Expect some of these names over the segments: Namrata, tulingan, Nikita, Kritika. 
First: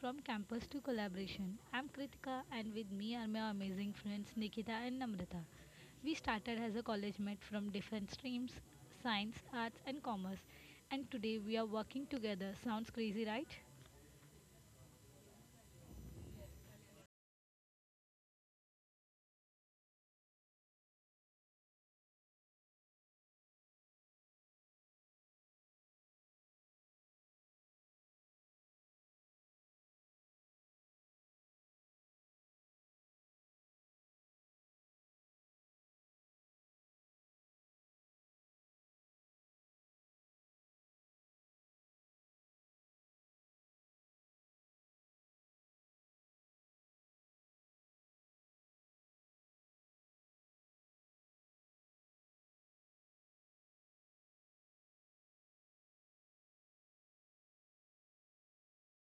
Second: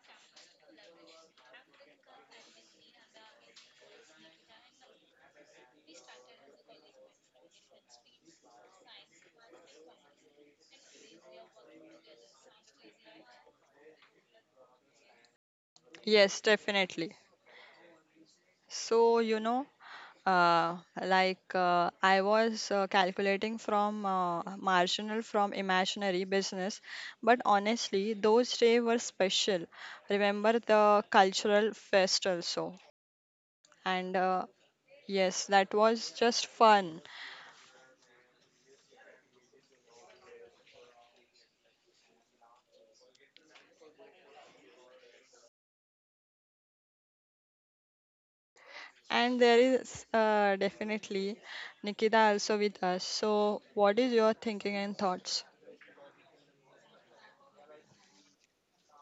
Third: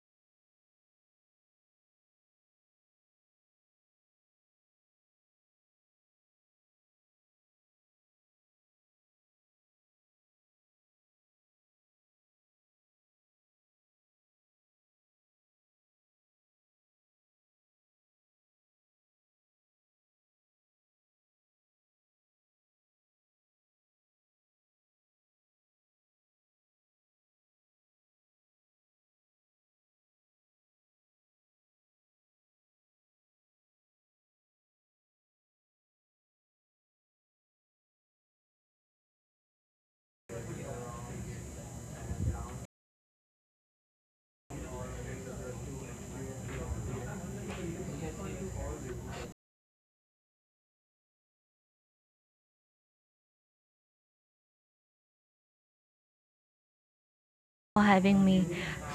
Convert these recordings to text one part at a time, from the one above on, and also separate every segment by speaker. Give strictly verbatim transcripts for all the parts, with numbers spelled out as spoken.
Speaker 1: From Campus to Collaboration. I'm Kritika and with me are my amazing friends Nikita and Namrata. We started as a college mate from different streams, science, arts and commerce and today we are working together. Sounds crazy, right?
Speaker 2: Yes, definitely. So, you know, uh, like uh, I was uh, calculating from uh, marginal from imaginary business, but honestly, those days were special. Remember the cultural fest also. And uh, yes, that was just fun. And there is uh, definitely Nikita also with us. So, what is your thinking and thoughts?
Speaker 3: For having me.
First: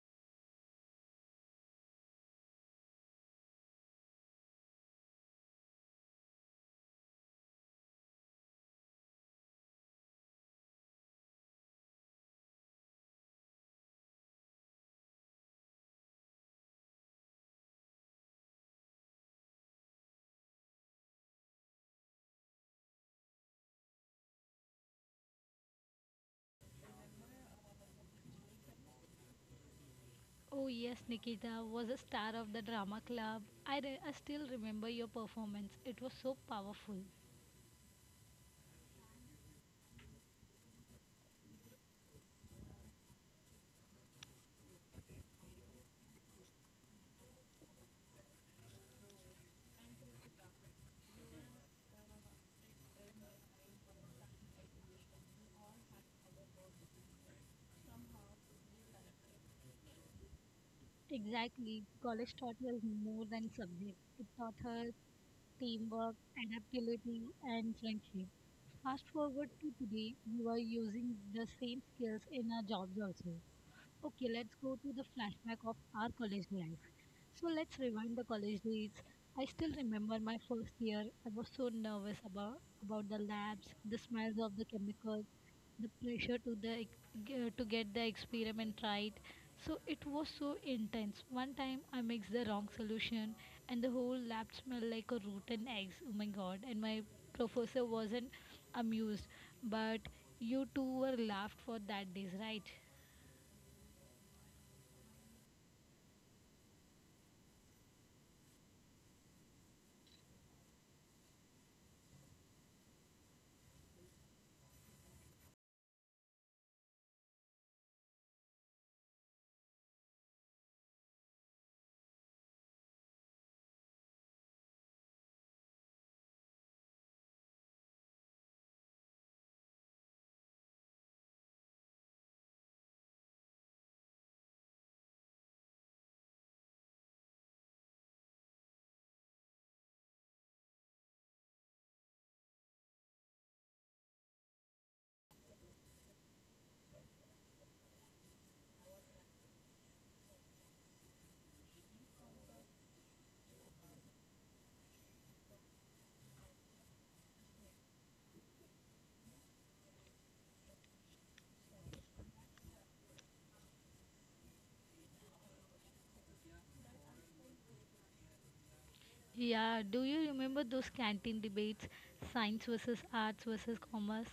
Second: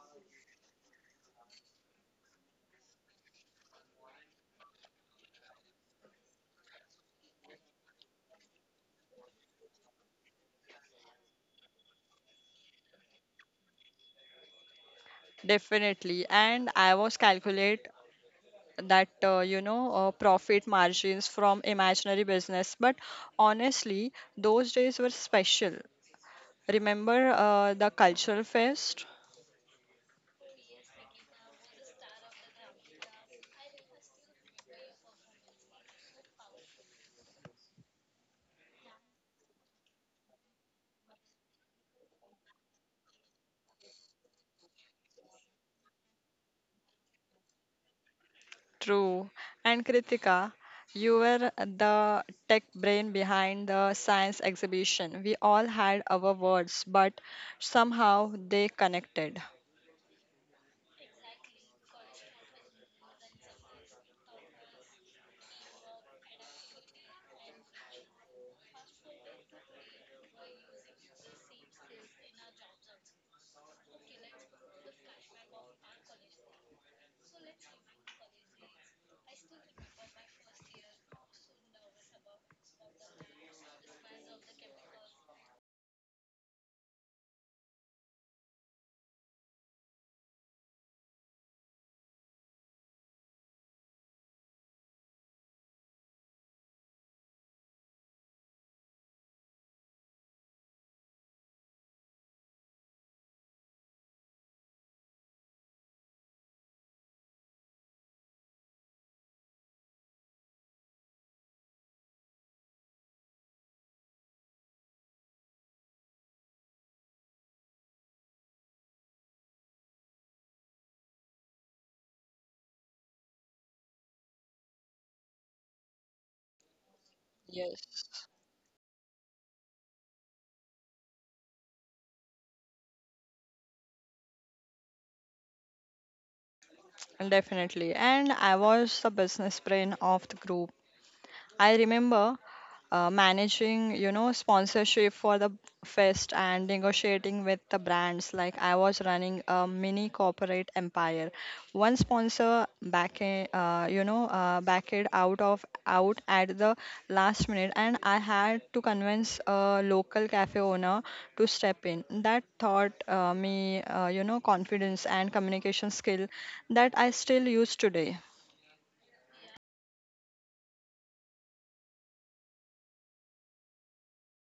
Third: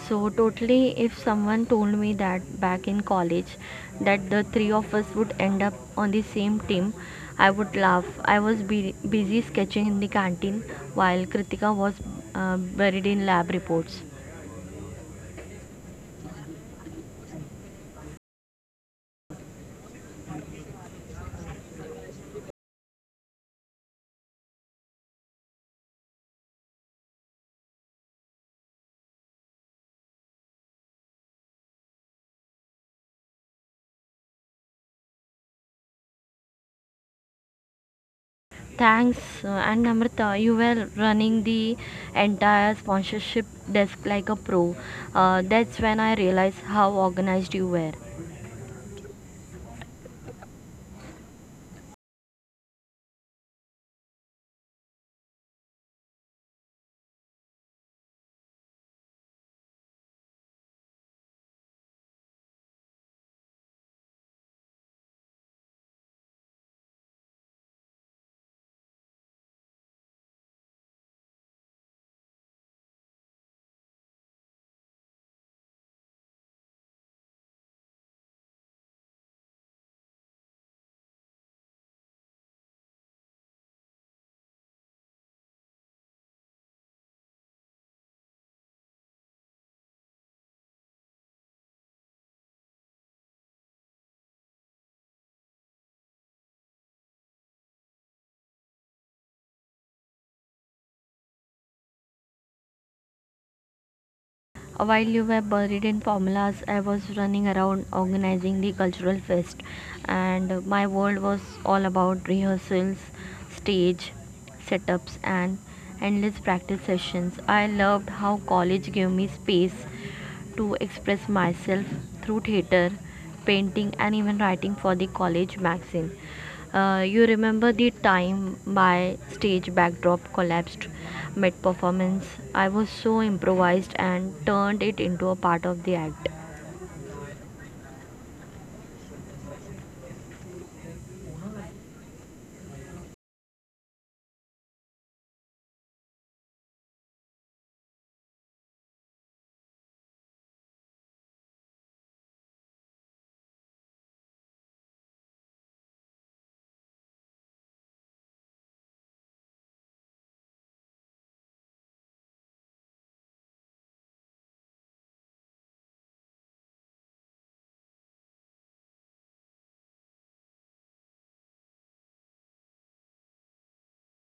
Speaker 3: So, totally, if someone told me that back in college that the three of us would end up on the same team, I would laugh. I was bu- busy sketching in the canteen while Kritika was uh, buried in lab reports.
Speaker 2: Definitely. And I was calculate that uh, you know uh, profit margins from imaginary business, but honestly those days were special. Remember uh, the cultural fest.
Speaker 1: Oh yes, Nikita was a star of the drama club. I, re- I still remember your performance. It was so powerful.
Speaker 3: Thanks, uh, and Namrata, you were running the entire sponsorship desk like a pro. Uh, that's when I realized how organized you were.
Speaker 2: True, and Kritika, you were the tech brain behind the science exhibition. We all had our words, but somehow they connected.
Speaker 1: Exactly. College taught her more than subject. It taught her teamwork, adaptability, and friendship. Fast forward to today, we are using the same skills in our jobs also. Okay, let's go to the flashback of our college life. So let's rewind the college days. I still remember my first year. I was so nervous about about the labs, the smells of the chemicals, the pressure to the ex- g- to get the experiment right. So it was so intense. One time I mixed the wrong solution and the whole lab smelled like a rotten eggs. Oh my god. And my professor wasn't amused. But you two were laughed for that days, right?
Speaker 3: While you were buried in formulas, I was running around organizing the cultural fest, and my world was all about rehearsals, stage setups, and endless practice sessions. I loved how college gave me space to express myself through theater, painting, and even writing for the college magazine. Uh, you remember
Speaker 2: Yes,
Speaker 3: the time my stage backdrop collapsed mid performance? I was so improvised and turned it into a part of the act.
Speaker 2: definitely. And I was the business brain of the group. I remember uh, managing, you know, sponsorship for the fest and negotiating with the brands. Like I was running a mini corporate empire. One sponsor back, uh, you know, uh, backed out of out at the last minute, and I had to convince a local cafe owner to step in. That taught uh, me, uh, you know, confidence and communication skill that I still use today.
Speaker 1: Yeah, do you remember those canteen debates, science versus arts versus commerce?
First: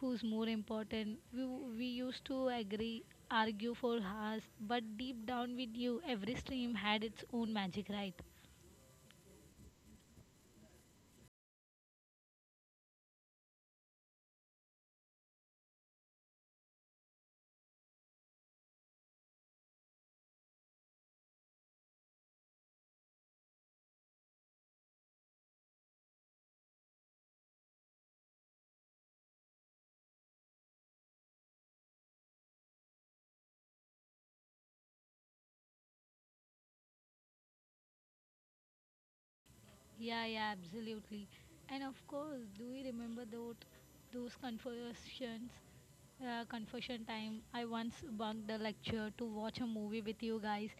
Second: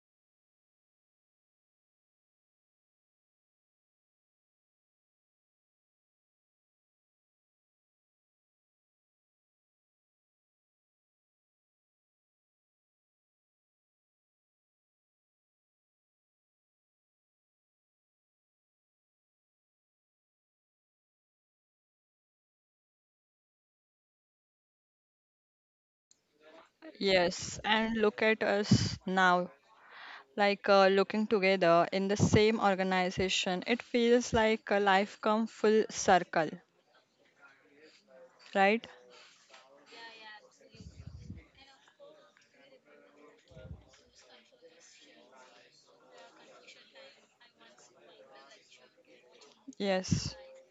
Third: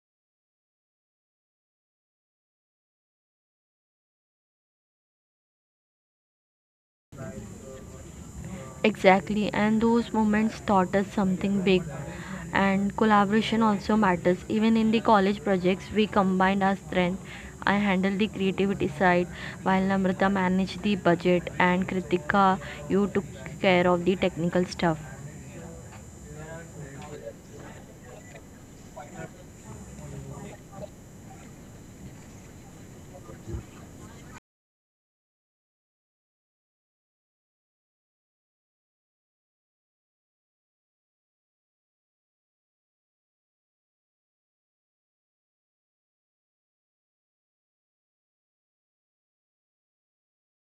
Speaker 1: Who's more important? We, we used to agree, argue for hours, but deep down we knew every stream had its own magic, right?
Speaker 3: Exactly, and those moments taught us something big. And collaboration also matters. Even in the college projects, we combined our strength. I handled the creativity side, while Namrata managed the budget, and Kritika, you took care of the technical stuff.
Speaker 2: Yes, and look at us now. like uh, looking together in the same organization, it feels like a life come full circle, right?
Speaker 1: Yeah, yeah, absolutely. And of course, do you remember those those confessions, uh, confession time? I once bunked a lecture to watch a movie with you
Speaker 2: Yes,
Speaker 1: guys.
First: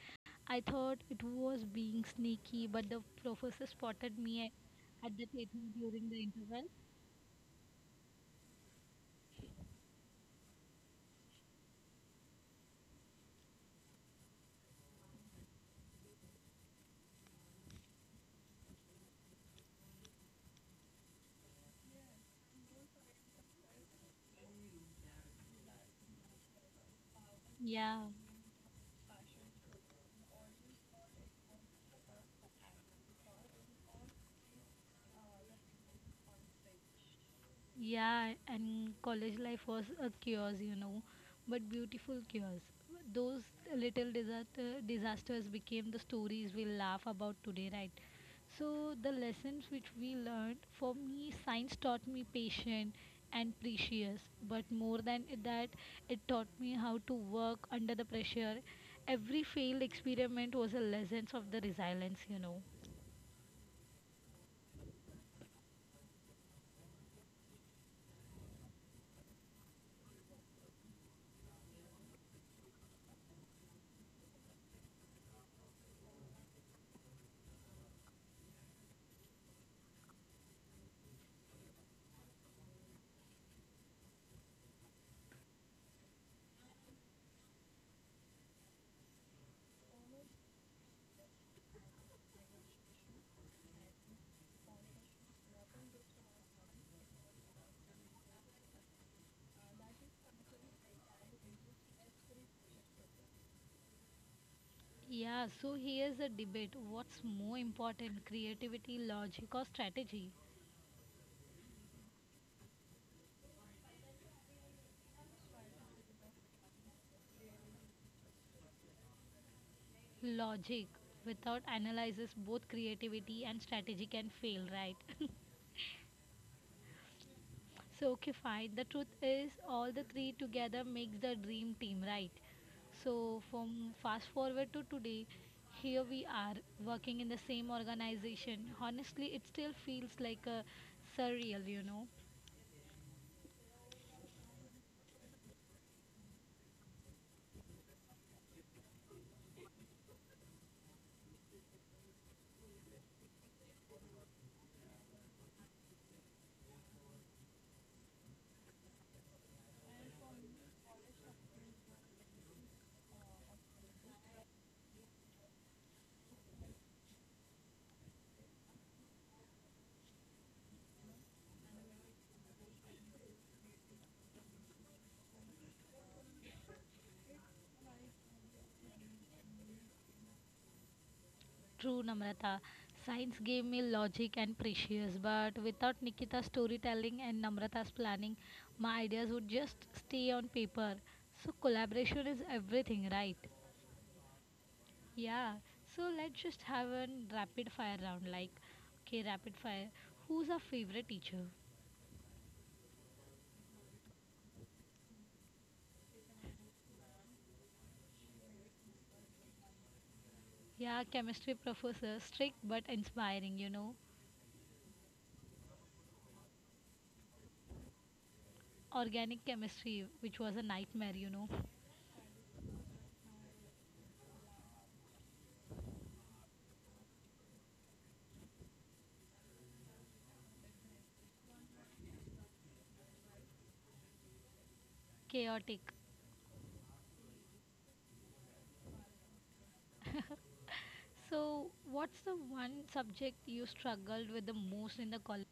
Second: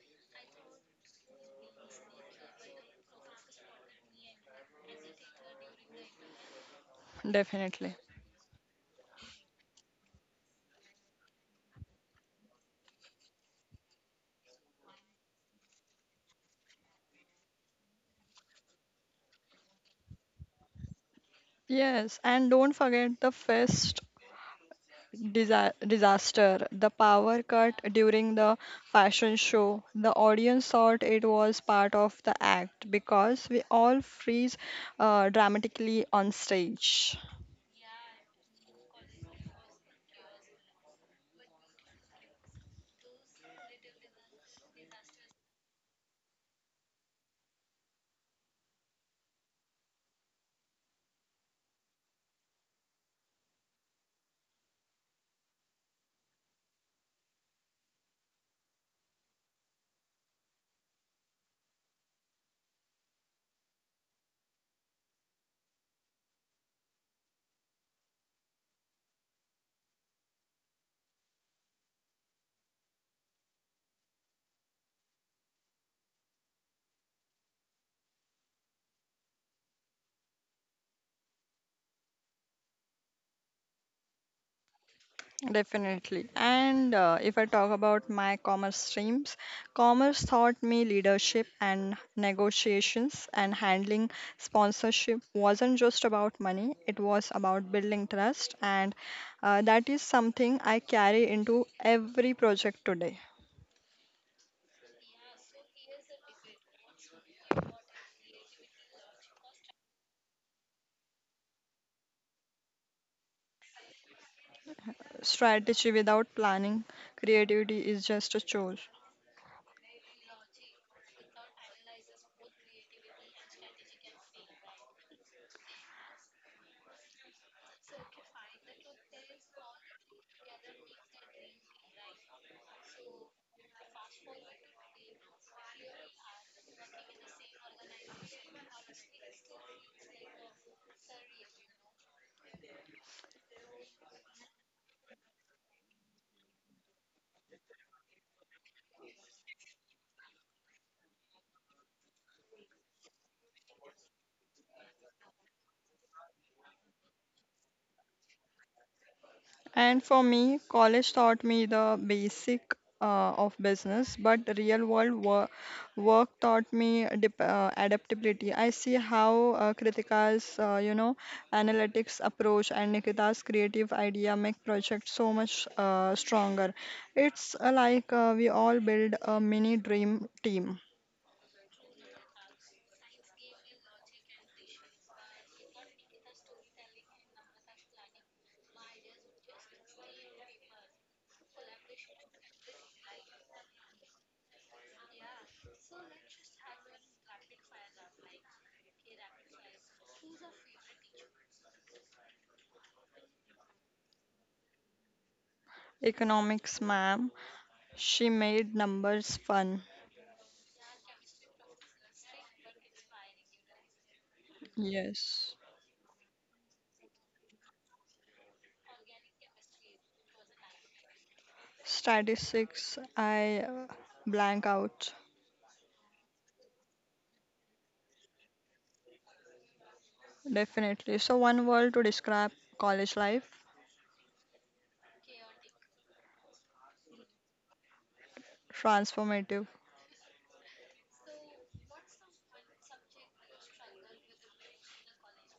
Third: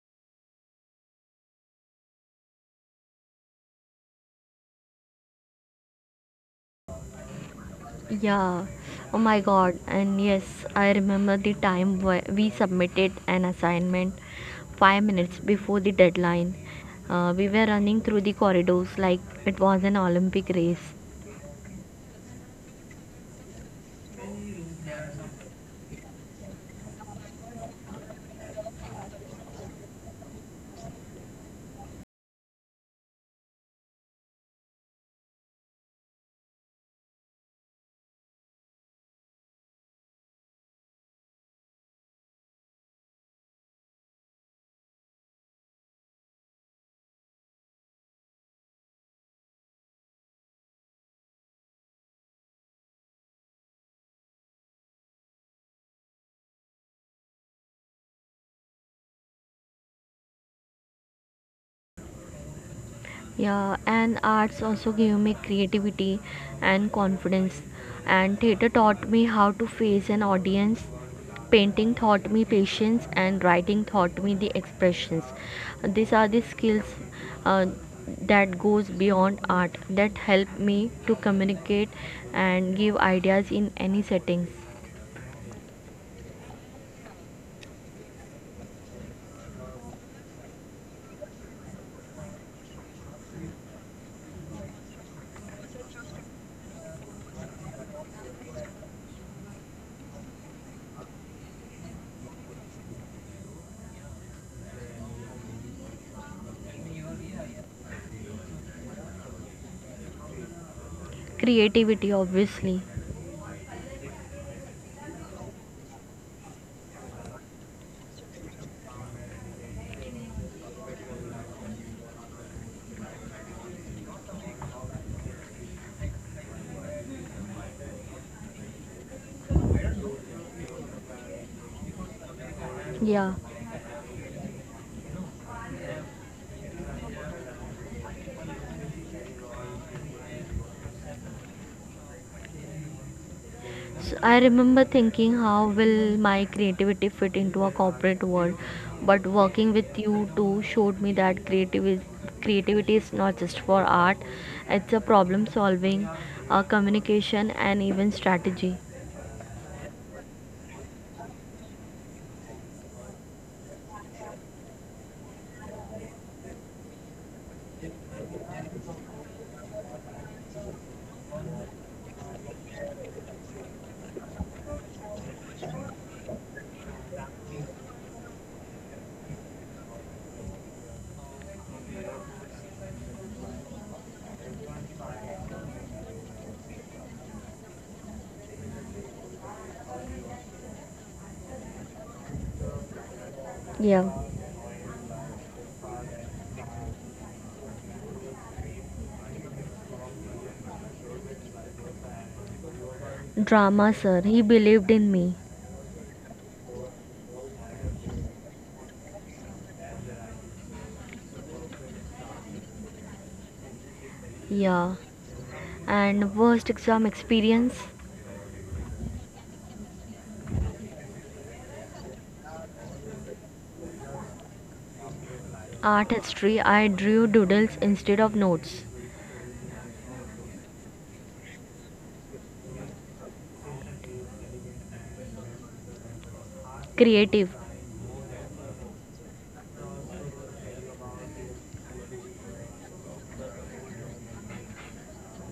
Speaker 1: I thought it was being sneaky, but the professor spotted me at the theater during the interval.
Speaker 2: definitely.
Speaker 3: Yeah, oh my god, and yes, I remember the time where we submitted an assignment five minutes before the deadline. Uh, we were running through the corridors like it was an Olympic race.
Speaker 2: Yes, and don't forget the first disa- disaster, the power cut
Speaker 1: Yeah,
Speaker 2: during the fashion show. The audience thought it was part of the act because we all freeze uh, dramatically on stage.
Speaker 1: yeah, and college life was a chaos, you know, but beautiful chaos. Those little disaster, disasters became the stories we laugh about today, right? So, the lessons which we learned for me, science taught me patient and precious, but more than that, it taught me how to work under the pressure. Every failed experiment was a lesson of the resilience, you know.
Speaker 3: Yeah, and arts also gave me creativity and confidence. And theater taught me how to face an audience. Painting taught me patience, and writing taught me the expressions. These are the skills uh, that goes beyond art that help me to communicate and give ideas in any settings.
Speaker 2: Definitely. And uh, if I talk about my commerce streams, commerce taught me leadership and negotiations, and handling sponsorship wasn't just about money, it was about building trust. And uh, that is something I carry into every project today.
Speaker 1: Yeah, so here's a debate. What's more important, creativity, logic, or strategy?
Speaker 3: Creativity, obviously.
Speaker 2: Strategy without planning, creativity is just a chore.
Speaker 1: Logic. Without analysis, both creativity and strategy can fail, right? So, okay, fine. The truth is, all the three together makes the dream team, right?
Speaker 3: Yeah.
Speaker 1: So, from fast forward to today, here we are working in the same organization. Honestly, it still feels like a surreal, you know.
Speaker 3: So I remember thinking, how will my creativity fit into a corporate world? But working with you two showed me that creativity creativity is not just for art; it's a problem solving, uh, communication, and even strategy.
Speaker 2: And for me, college taught me the basic uh, of business, but real world wor work taught me dip uh, adaptability. I see how uh, Kritika's, uh, you know, analytics approach and Nikita's creative idea make projects so much uh, stronger. It's uh, like uh, we all build a mini dream team.
Speaker 1: True, Namrata. Science gave me logic and precious, but without Nikita's storytelling and Namrata's planning, my ideas would just stay on paper. So, collaboration is everything, right?
Speaker 3: Yeah,
Speaker 1: Yeah. So, let's just have a rapid fire round like, okay, rapid fire. Who's our favorite teacher?
Speaker 3: drama, sir. He believed in me.
Speaker 2: Economics ma'am, she made numbers fun.
Speaker 1: Yeah, chemistry professor, strict but inspiring, you know.
Speaker 3: Yeah,
Speaker 2: Yes.
Speaker 3: and worst exam experience,
Speaker 1: Organic chemistry, which was a nightmare, you know.
Speaker 2: Statistics, I uh, blank out.
Speaker 3: art history. I drew doodles instead of notes.
Speaker 2: Definitely. So, one word to describe college life:
Speaker 1: Chaotic.
Speaker 3: Creative.
Speaker 2: transformative.
Speaker 1: So, what's the one subject you struggled with the most in the college?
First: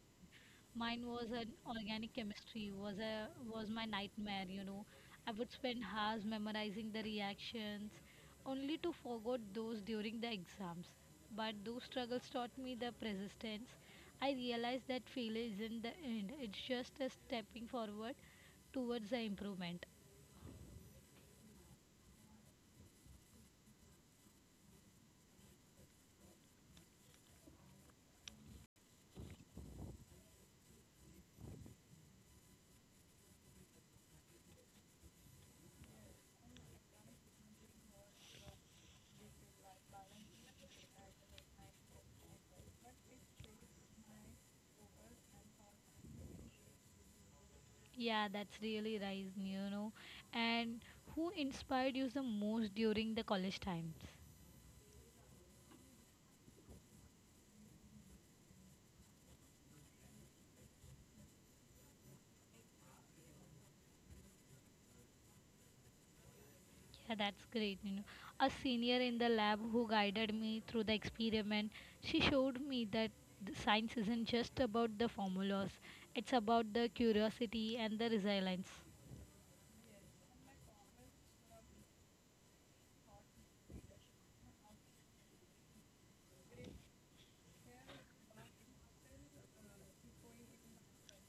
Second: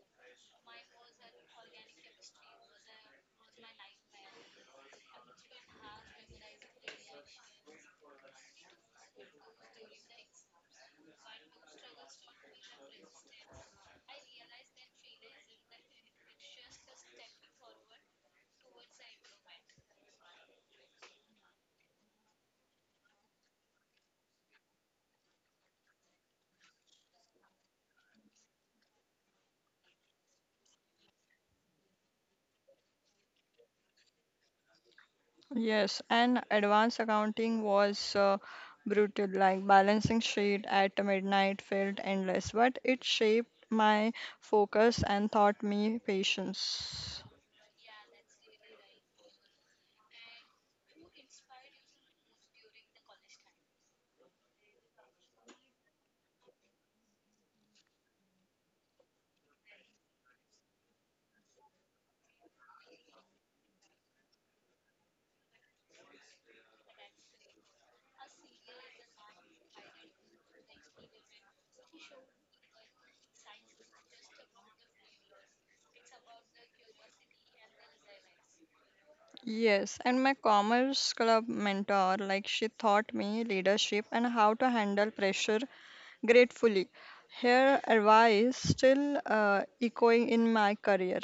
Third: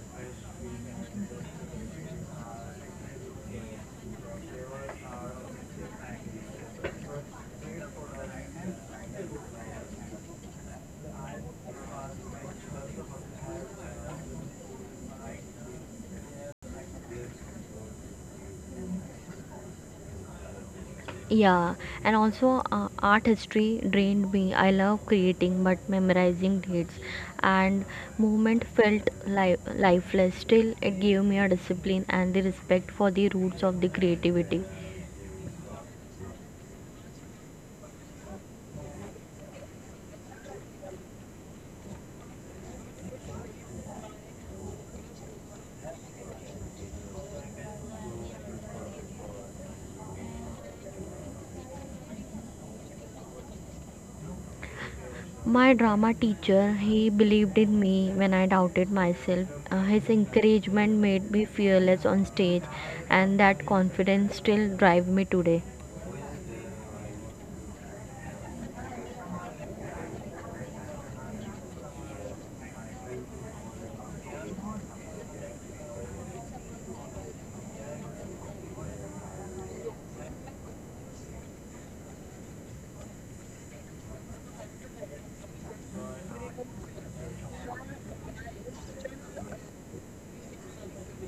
Speaker 1: Mine was an organic chemistry. Was a was my nightmare. You know, I would spend hours memorizing the reactions, only to forget those during the exams. But those struggles taught me the persistence. I realized that failure isn't the end. It's just a stepping forward towards the improvement.
Speaker 3: Yeah, and also uh, art history drained me. I love creating, but memorizing dates and movement felt li- lifeless. Still, it gave me a discipline and the respect for the roots of the creativity.
Speaker 2: Yes, and advanced accounting was uh, brutal. Like balancing sheet at midnight felt endless, but it shaped my focus and taught me patience.
Speaker 1: Yeah, that's really nice, you know. And who inspired you the most during the college times?
Speaker 3: My drama teacher, he believed in me when I doubted myself. Uh, his encouragement made me fearless on stage, and that confidence still drives me today.
Speaker 1: Yeah, that's great, you know. A senior in the lab who guided me through the experiment, she showed me that the science isn't just about the formulas, it's about the curiosity and the resilience.
Speaker 2: Yes, and my commerce club mentor, like she taught me leadership and how to handle pressure gratefully. Her advice still uh, echoing in my career.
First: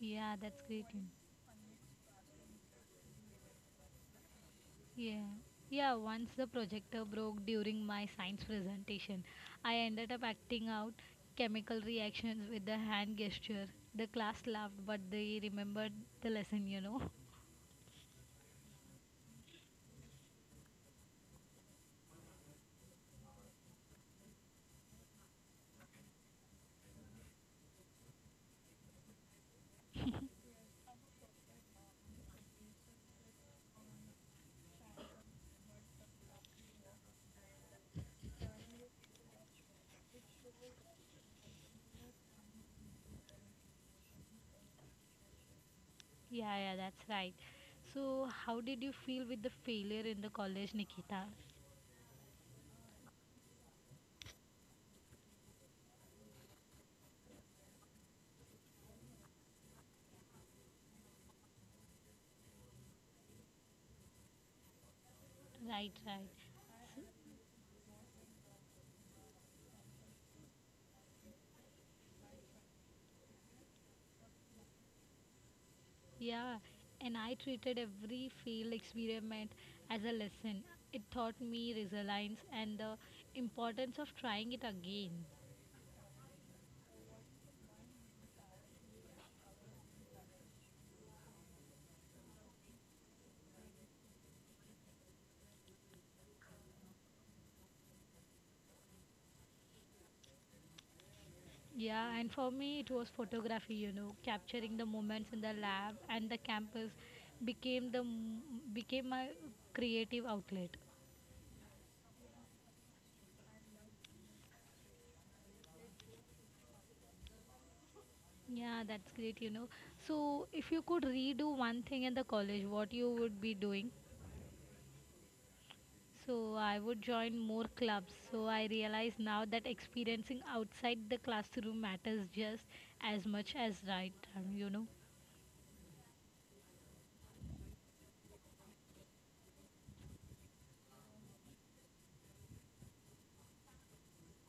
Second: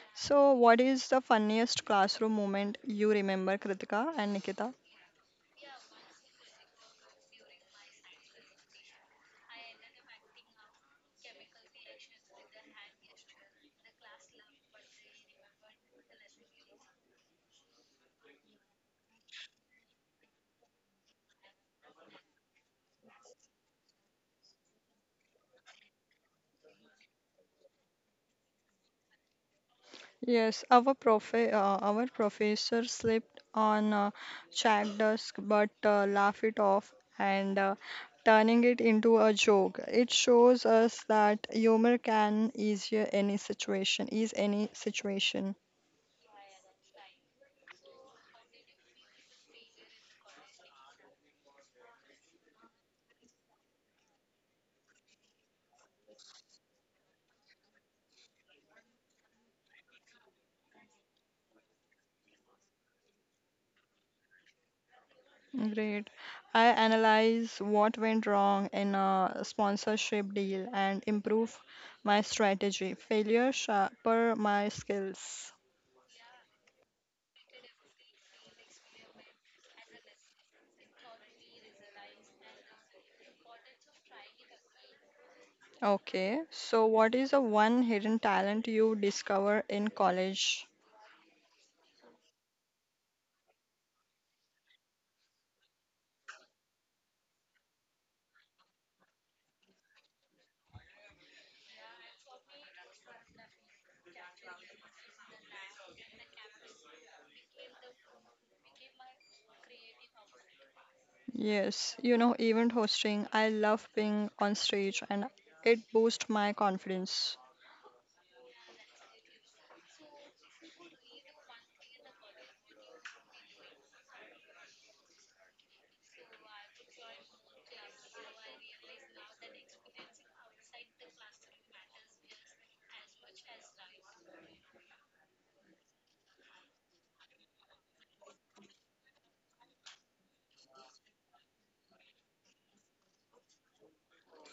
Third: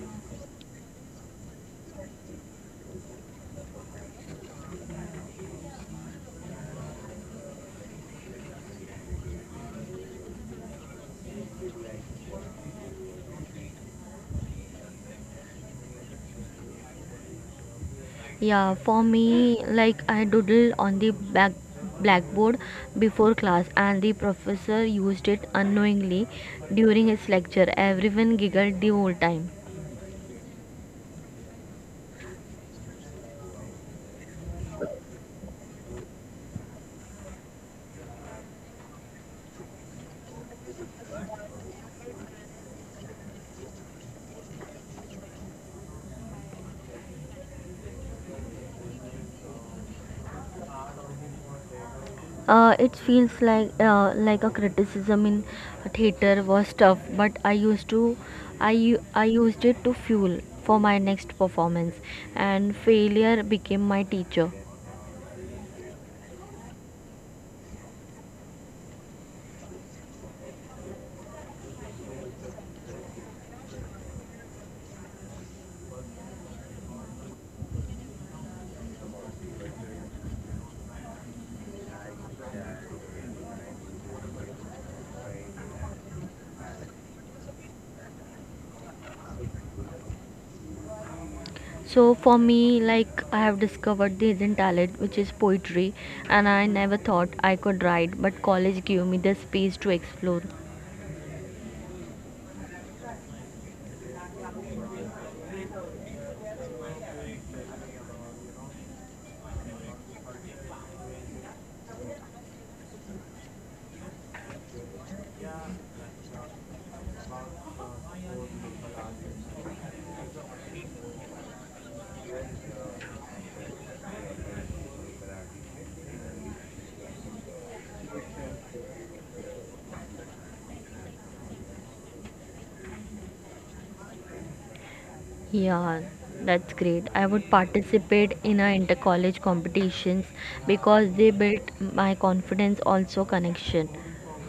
Speaker 1: Yeah,
Speaker 2: So,
Speaker 1: that's
Speaker 2: what
Speaker 1: great. You know.
Speaker 2: is the funniest classroom moment you remember, Kritika and Nikita?
Speaker 1: Yeah. Yeah, once the projector broke during my science presentation, I ended up acting out chemical reactions with the hand gesture. The class laughed, but they remembered the lesson, you know.
Speaker 3: Yeah, for me, like I doodled on the back blackboard before class, and the professor used it unknowingly during his lecture. Everyone giggled the whole time.
Speaker 2: Yes, our prof uh, our professor slipped on a chalk desk, but uh, laughed it off and uh, turning it into a joke. It shows us that humor can ease any situation, ease any situation.
Speaker 1: Yeah, yeah, that's right. So, how did you feel with the failure in the college, Nikita?
Speaker 3: Uh, it feels like uh, like a criticism in theater was tough, but I used to, I u- I used it to fuel for my next performance, and failure became my teacher.
Speaker 1: Right,
Speaker 2: Great.
Speaker 1: right.
Speaker 2: I analyze what went wrong in a sponsorship deal and improve my strategy. Failure sharper my skills.
Speaker 1: Yeah, and I treated every failed experiment as a lesson. It taught me resilience and the importance of trying it again.
Speaker 2: Okay, so what is the one hidden talent you discover in college?
Speaker 3: So for me, like I have discovered the hidden talent, which is poetry, and I never thought I could write, but college gave me the space to explore.
Speaker 1: Yeah, and for me, it was photography, you know, capturing the moments in the lab and the campus became the m- became my creative outlet.
Speaker 2: Yes, you know, event hosting. I love being on stage and it boosts my confidence.
Speaker 1: Yeah, that's great, you know. So, if you could redo one thing in the college, what you would be doing? So, I would join more clubs. So, I realize now that experiencing outside the classroom matters just as much as right, um, you know.
Speaker 3: Yeah, that's great. I would participate in a inter-college competitions because they built my confidence, also connection.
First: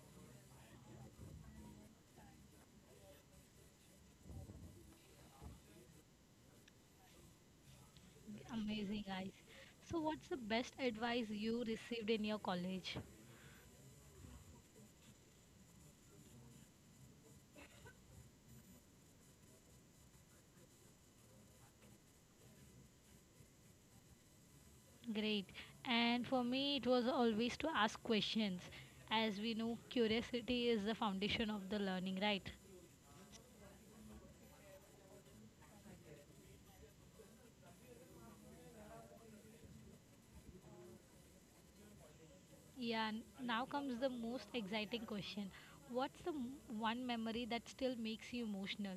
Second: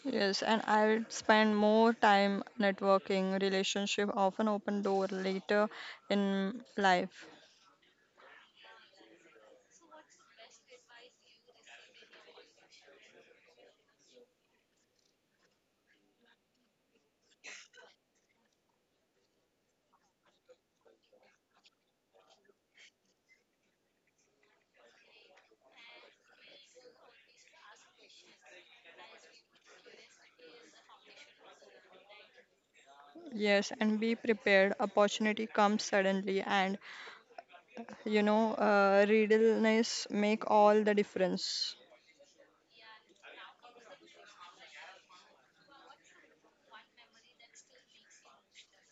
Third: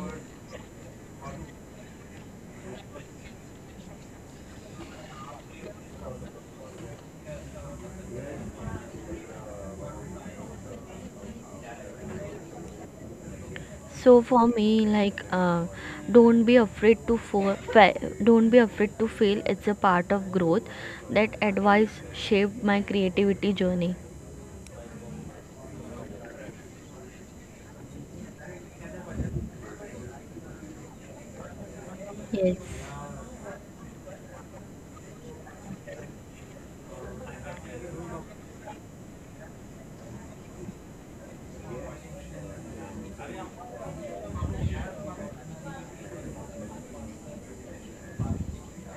Speaker 2: Yes, and I'll spend more time networking, relationship, often open door later in life.
Speaker 1: Amazing, guys. So, what's the best advice you received in your college?
Speaker 3: So for me, like, uh, don't be afraid to for, fa- don't be afraid to fail. It's a part of growth. That advice shaped my creativity journey.
Speaker 1: Great. And for me, it was always to ask questions. As we know, curiosity is the foundation of the learning, right?
Speaker 3: Yes.
Speaker 2: Yes, and be prepared. Opportunity comes suddenly, and you know, uh, readiness make all the difference.
Speaker 1: Yeah, n- now comes the most exciting question. What's the m- one memory that still makes you emotional?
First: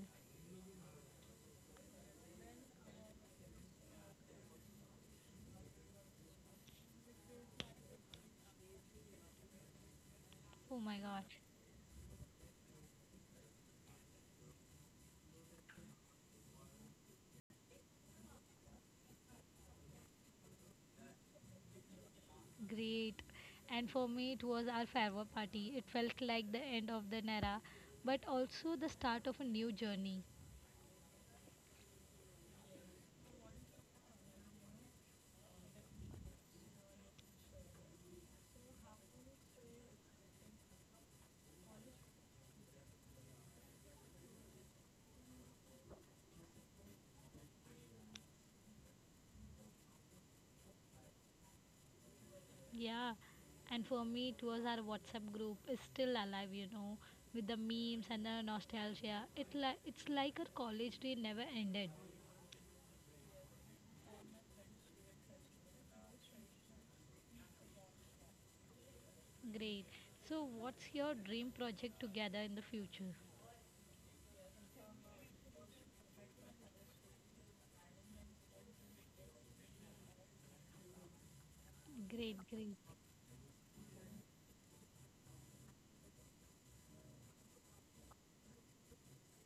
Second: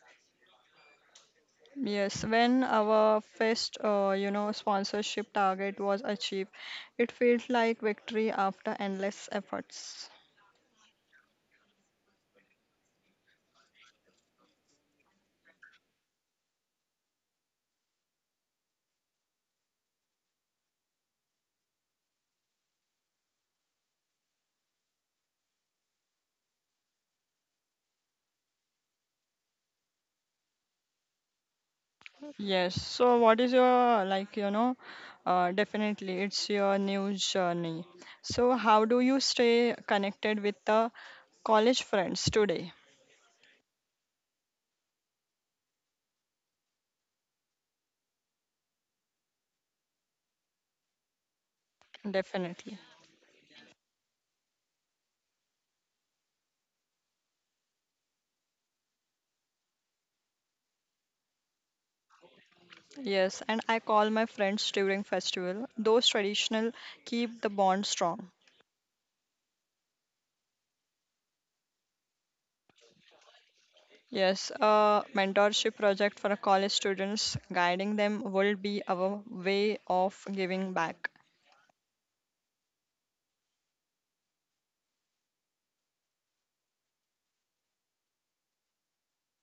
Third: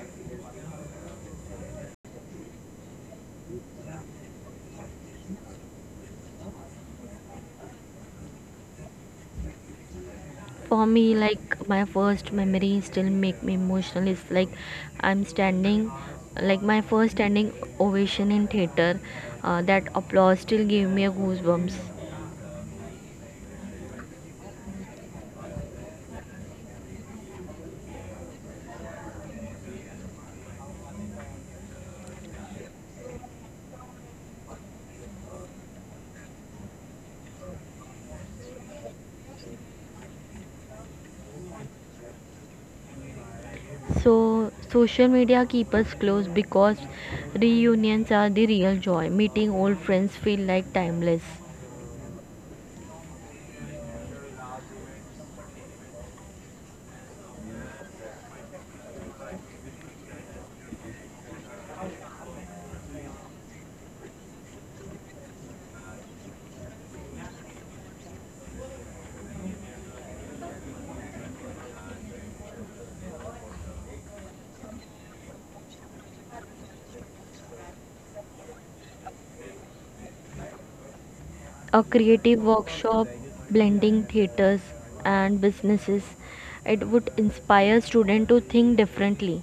Speaker 2: Yes, when our first, uh, you know, sponsorship target was achieved, it felt like victory after endless efforts.
Speaker 1: Oh
Speaker 3: For
Speaker 1: my
Speaker 3: me,
Speaker 1: god.
Speaker 3: like my first memory still make me emotional is like i'm standing like my first standing ovation in theater. Uh, that applause still gave me a goosebumps.
Speaker 1: Great. And for me, it was our farewell party. It felt like the end of the era, but also the start of a new journey.
Speaker 2: Yes. So, what is your like? You know, uh, definitely, it's your new journey. So, how do you stay connected with the college friends today?
Speaker 3: So social media keep us close because reunions are the real joy, meeting old friends feel like timeless.
Speaker 2: Definitely.
Speaker 1: Yeah, and for me, it was our WhatsApp group is still alive, you know, with the memes and the nostalgia. It li- it's like our college day never ended.
Speaker 2: Yes, and I call my friends during festival. Those traditional keep the bond strong.
Speaker 1: Great. So, what's your dream project together in the future?
Speaker 2: Yes, a mentorship project for college students, guiding them will be our way of giving back.
Speaker 3: A
Speaker 1: Great,
Speaker 3: creative
Speaker 1: great.
Speaker 3: workshop blending theaters and businesses, it would inspire students to think differently.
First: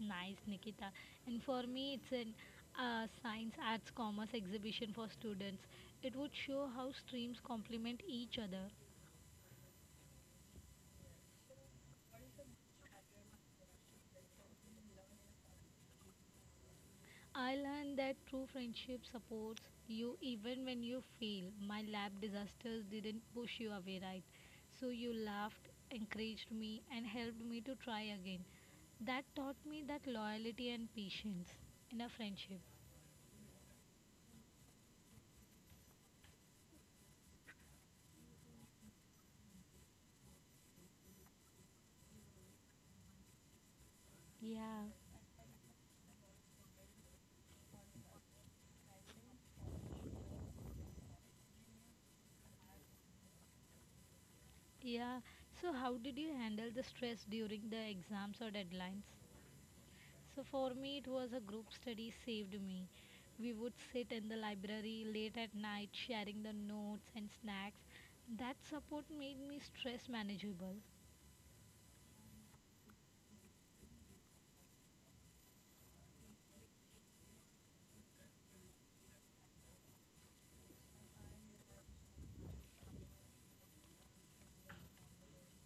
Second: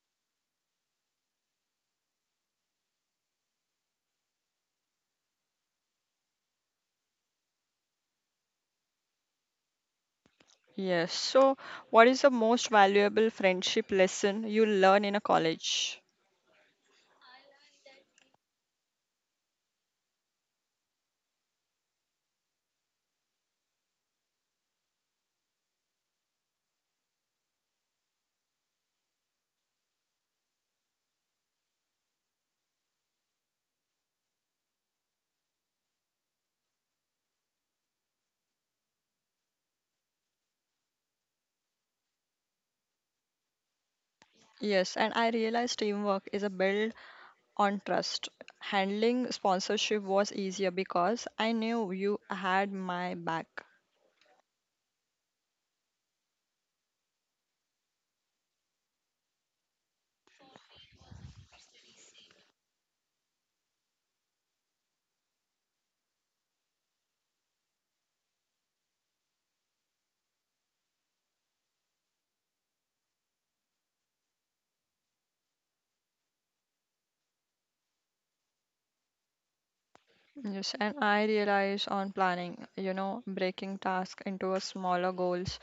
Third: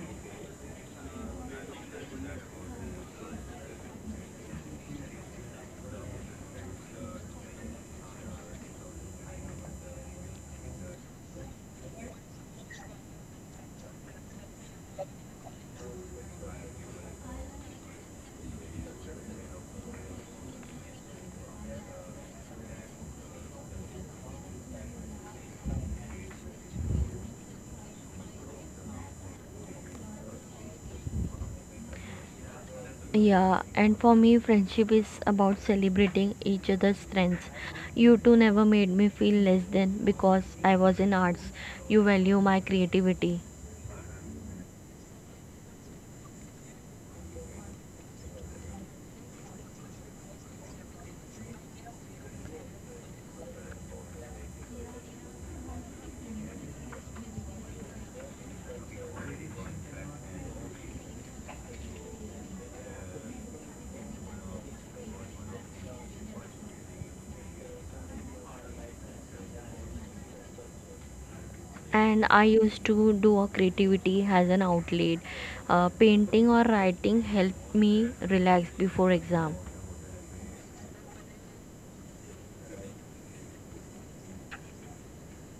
Speaker 1: Nice, Nikita. And for me, it's an uh, science, arts, commerce exhibition for students. It would show how streams complement each other.
Speaker 2: Yes, so what is the most valuable friendship lesson you learn in a college?
Speaker 1: I learned that true friendship supports you even when you fail. My lab disasters didn't push you away, right? So you laughed, encouraged me, and helped me to try again. That taught me that loyalty and patience in a friendship.
Speaker 3: Yeah, and for me, friendship is about celebrating each other's strengths. You two never made me feel less than because I was in arts. You value my creativity.
Speaker 1: Yeah,
Speaker 2: Yes, and I realized teamwork is a build on trust. Handling sponsorship was easier because I knew you had my back.
Speaker 1: yeah. So, how did you handle the stress during the exams or deadlines? So for me, it was a group study saved me. We would sit in the library late at night, sharing the notes and snacks. That support made me stress manageable.
Speaker 3: And I used to do a creativity as an outlet. Uh, painting or writing helped me relax before exam.
Speaker 2: Yes, and I realize on planning, you know, breaking tasks into a smaller goals,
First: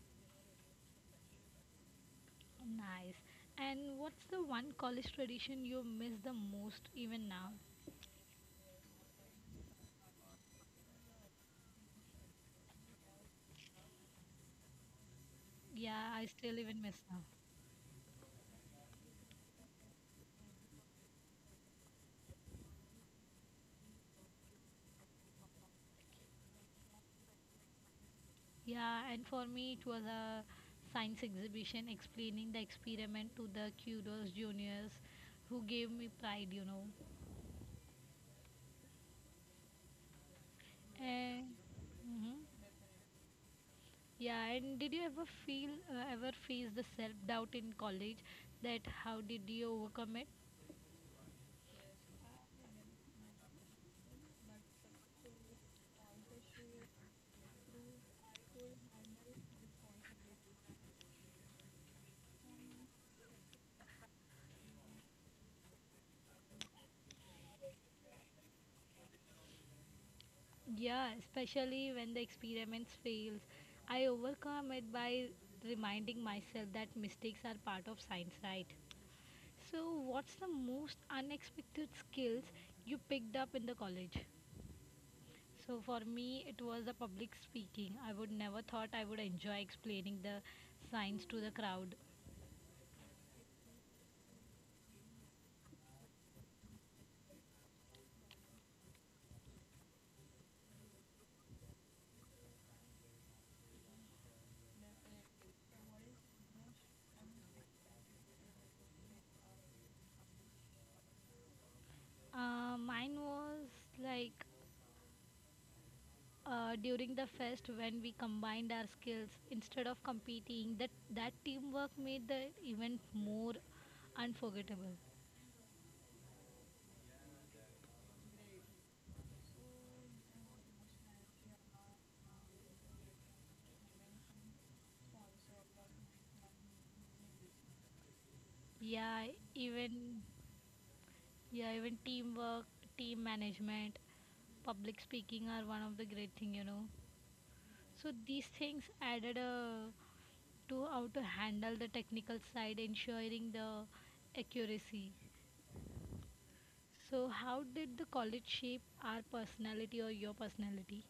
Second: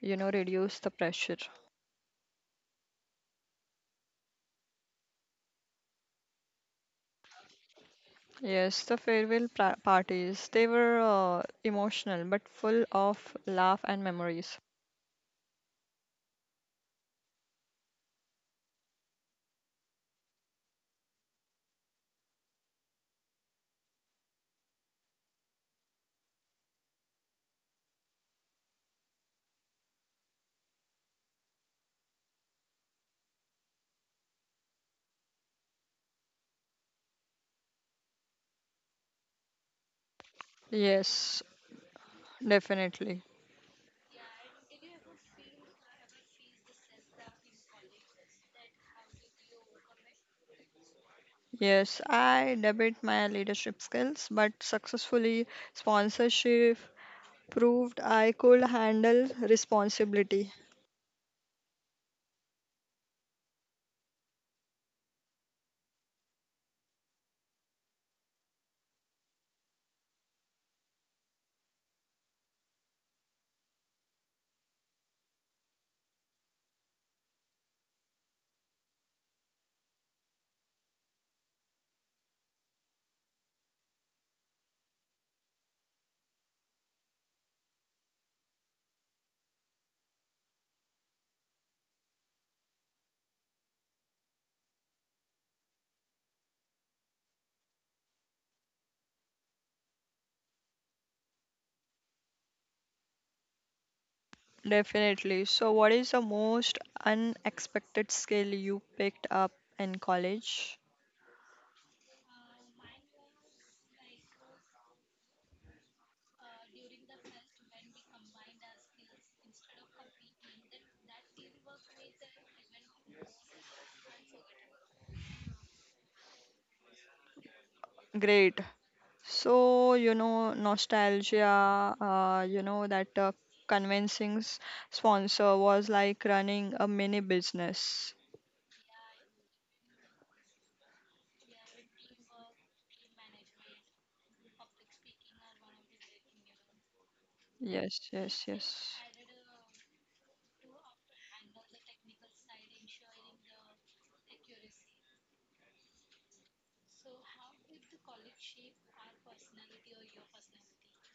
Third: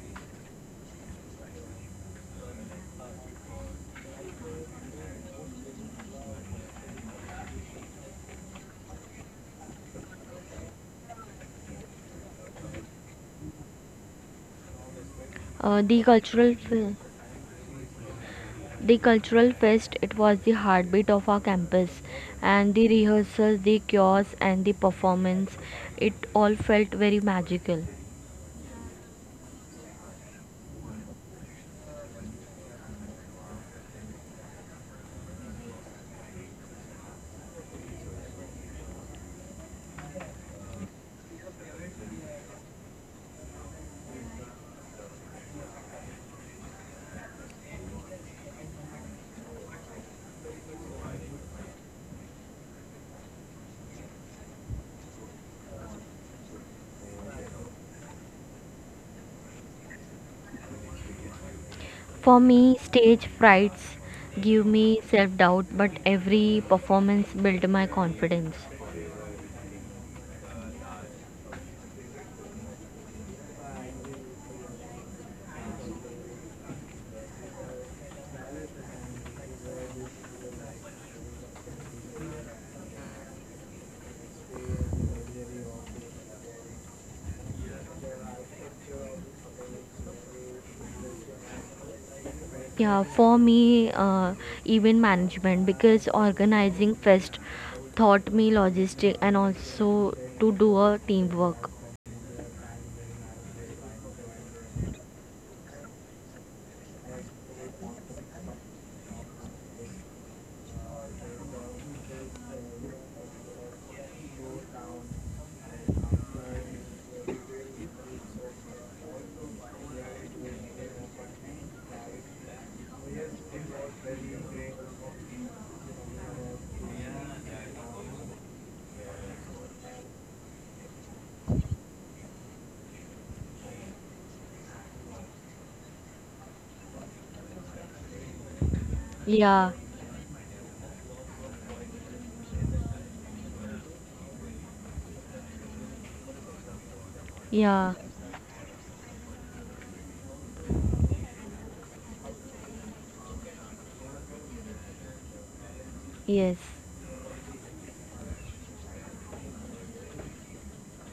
Speaker 2: you know, reduce the pressure.
Speaker 1: Nice. And what's the one college tradition you miss the most even now?
Speaker 2: Yes, the farewell pra- parties, they were uh, emotional but full of laugh and memories.
Speaker 3: Uh, the
Speaker 1: Yeah, I
Speaker 3: cultural
Speaker 1: still even
Speaker 3: fe-
Speaker 1: miss now.
Speaker 3: the cultural fest, it was the heartbeat of our campus, and the rehearsals, the chaos, and the performance, it all felt very magical.
Speaker 1: Yeah, and for me, it was a science exhibition explaining the experiment to the kudos juniors who gave me pride, you know.
Speaker 2: Yes,
Speaker 1: And, mhm.
Speaker 2: definitely.
Speaker 1: Yeah, and did you ever feel, uh, ever face the self doubt in college? That how did you overcome it?
Speaker 2: Yes, I debit my leadership skills, but successfully sponsorship proved I could handle responsibility.
Speaker 3: For me, stage frights give me self doubt, but every performance built my confidence.
Speaker 1: Yeah, especially when the experiments fails, I overcome it by reminding myself that mistakes are part of science, right? So, what's the most unexpected skills you picked up in the college? So for me, it was the public speaking. I would never thought I would enjoy explaining the science to the crowd.
Speaker 3: Yeah, for me, uh, event management because organizing fest taught me logistic and also to do a teamwork.
Speaker 2: Definitely. So, what is the most unexpected skill you picked up in college?
Speaker 1: Uh, mine was like uh, during the fest when we combined our skills instead of competing that that teamwork made the event more unforgettable.
Speaker 2: Great. So, you know, nostalgia, uh, you know, that uh, convincing s- sponsor was like running a mini business.
Speaker 1: Yeah,
Speaker 3: Yeah,
Speaker 1: even yeah even teamwork, team management, public speaking are one of the great thing, you know.
Speaker 3: yeah,
Speaker 2: Yes,
Speaker 1: So
Speaker 2: yes,
Speaker 1: these
Speaker 2: yes.
Speaker 1: things added uh, to how to handle the technical side ensuring the accuracy.
Speaker 3: yes.
Speaker 1: So how did the college shape our personality or your personality?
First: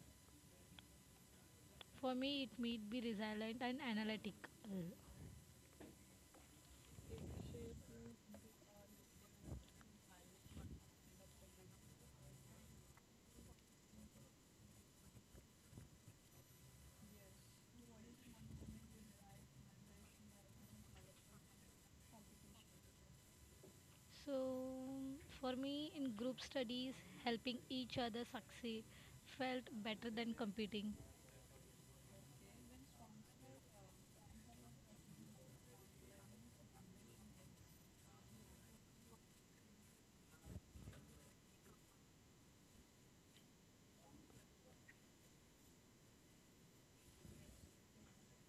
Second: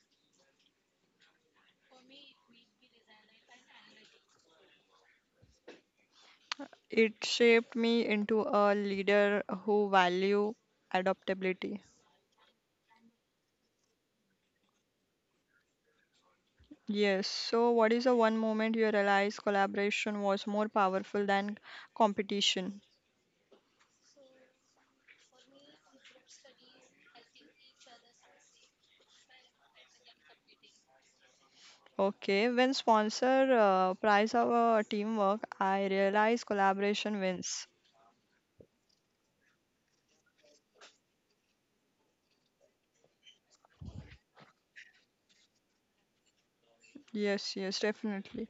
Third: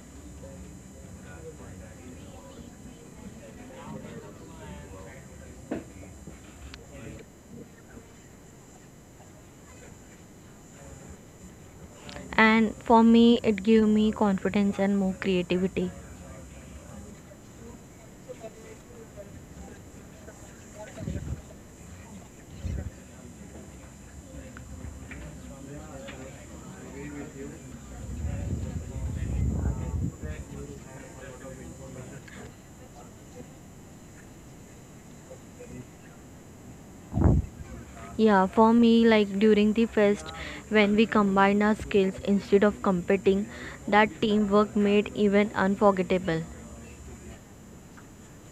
Speaker 1: For me, it might be resilient and analytical.
Speaker 2: It shaped me into a leader who value adaptability.
Speaker 3: And for me, it gave me confidence and more creativity.
Speaker 2: Yes. So, what is the one moment you realized collaboration was more powerful than competition?
Speaker 1: So, for me, in group studies, helping each other succeed felt better than competing.
Speaker 2: Okay. When sponsor uh, prize our teamwork, I realize collaboration wins.
Speaker 3: Yeah, for me, like during the fest, when we combine our skills instead of competing, that teamwork made even unforgettable.
Speaker 2: Yes. Yes. Definitely.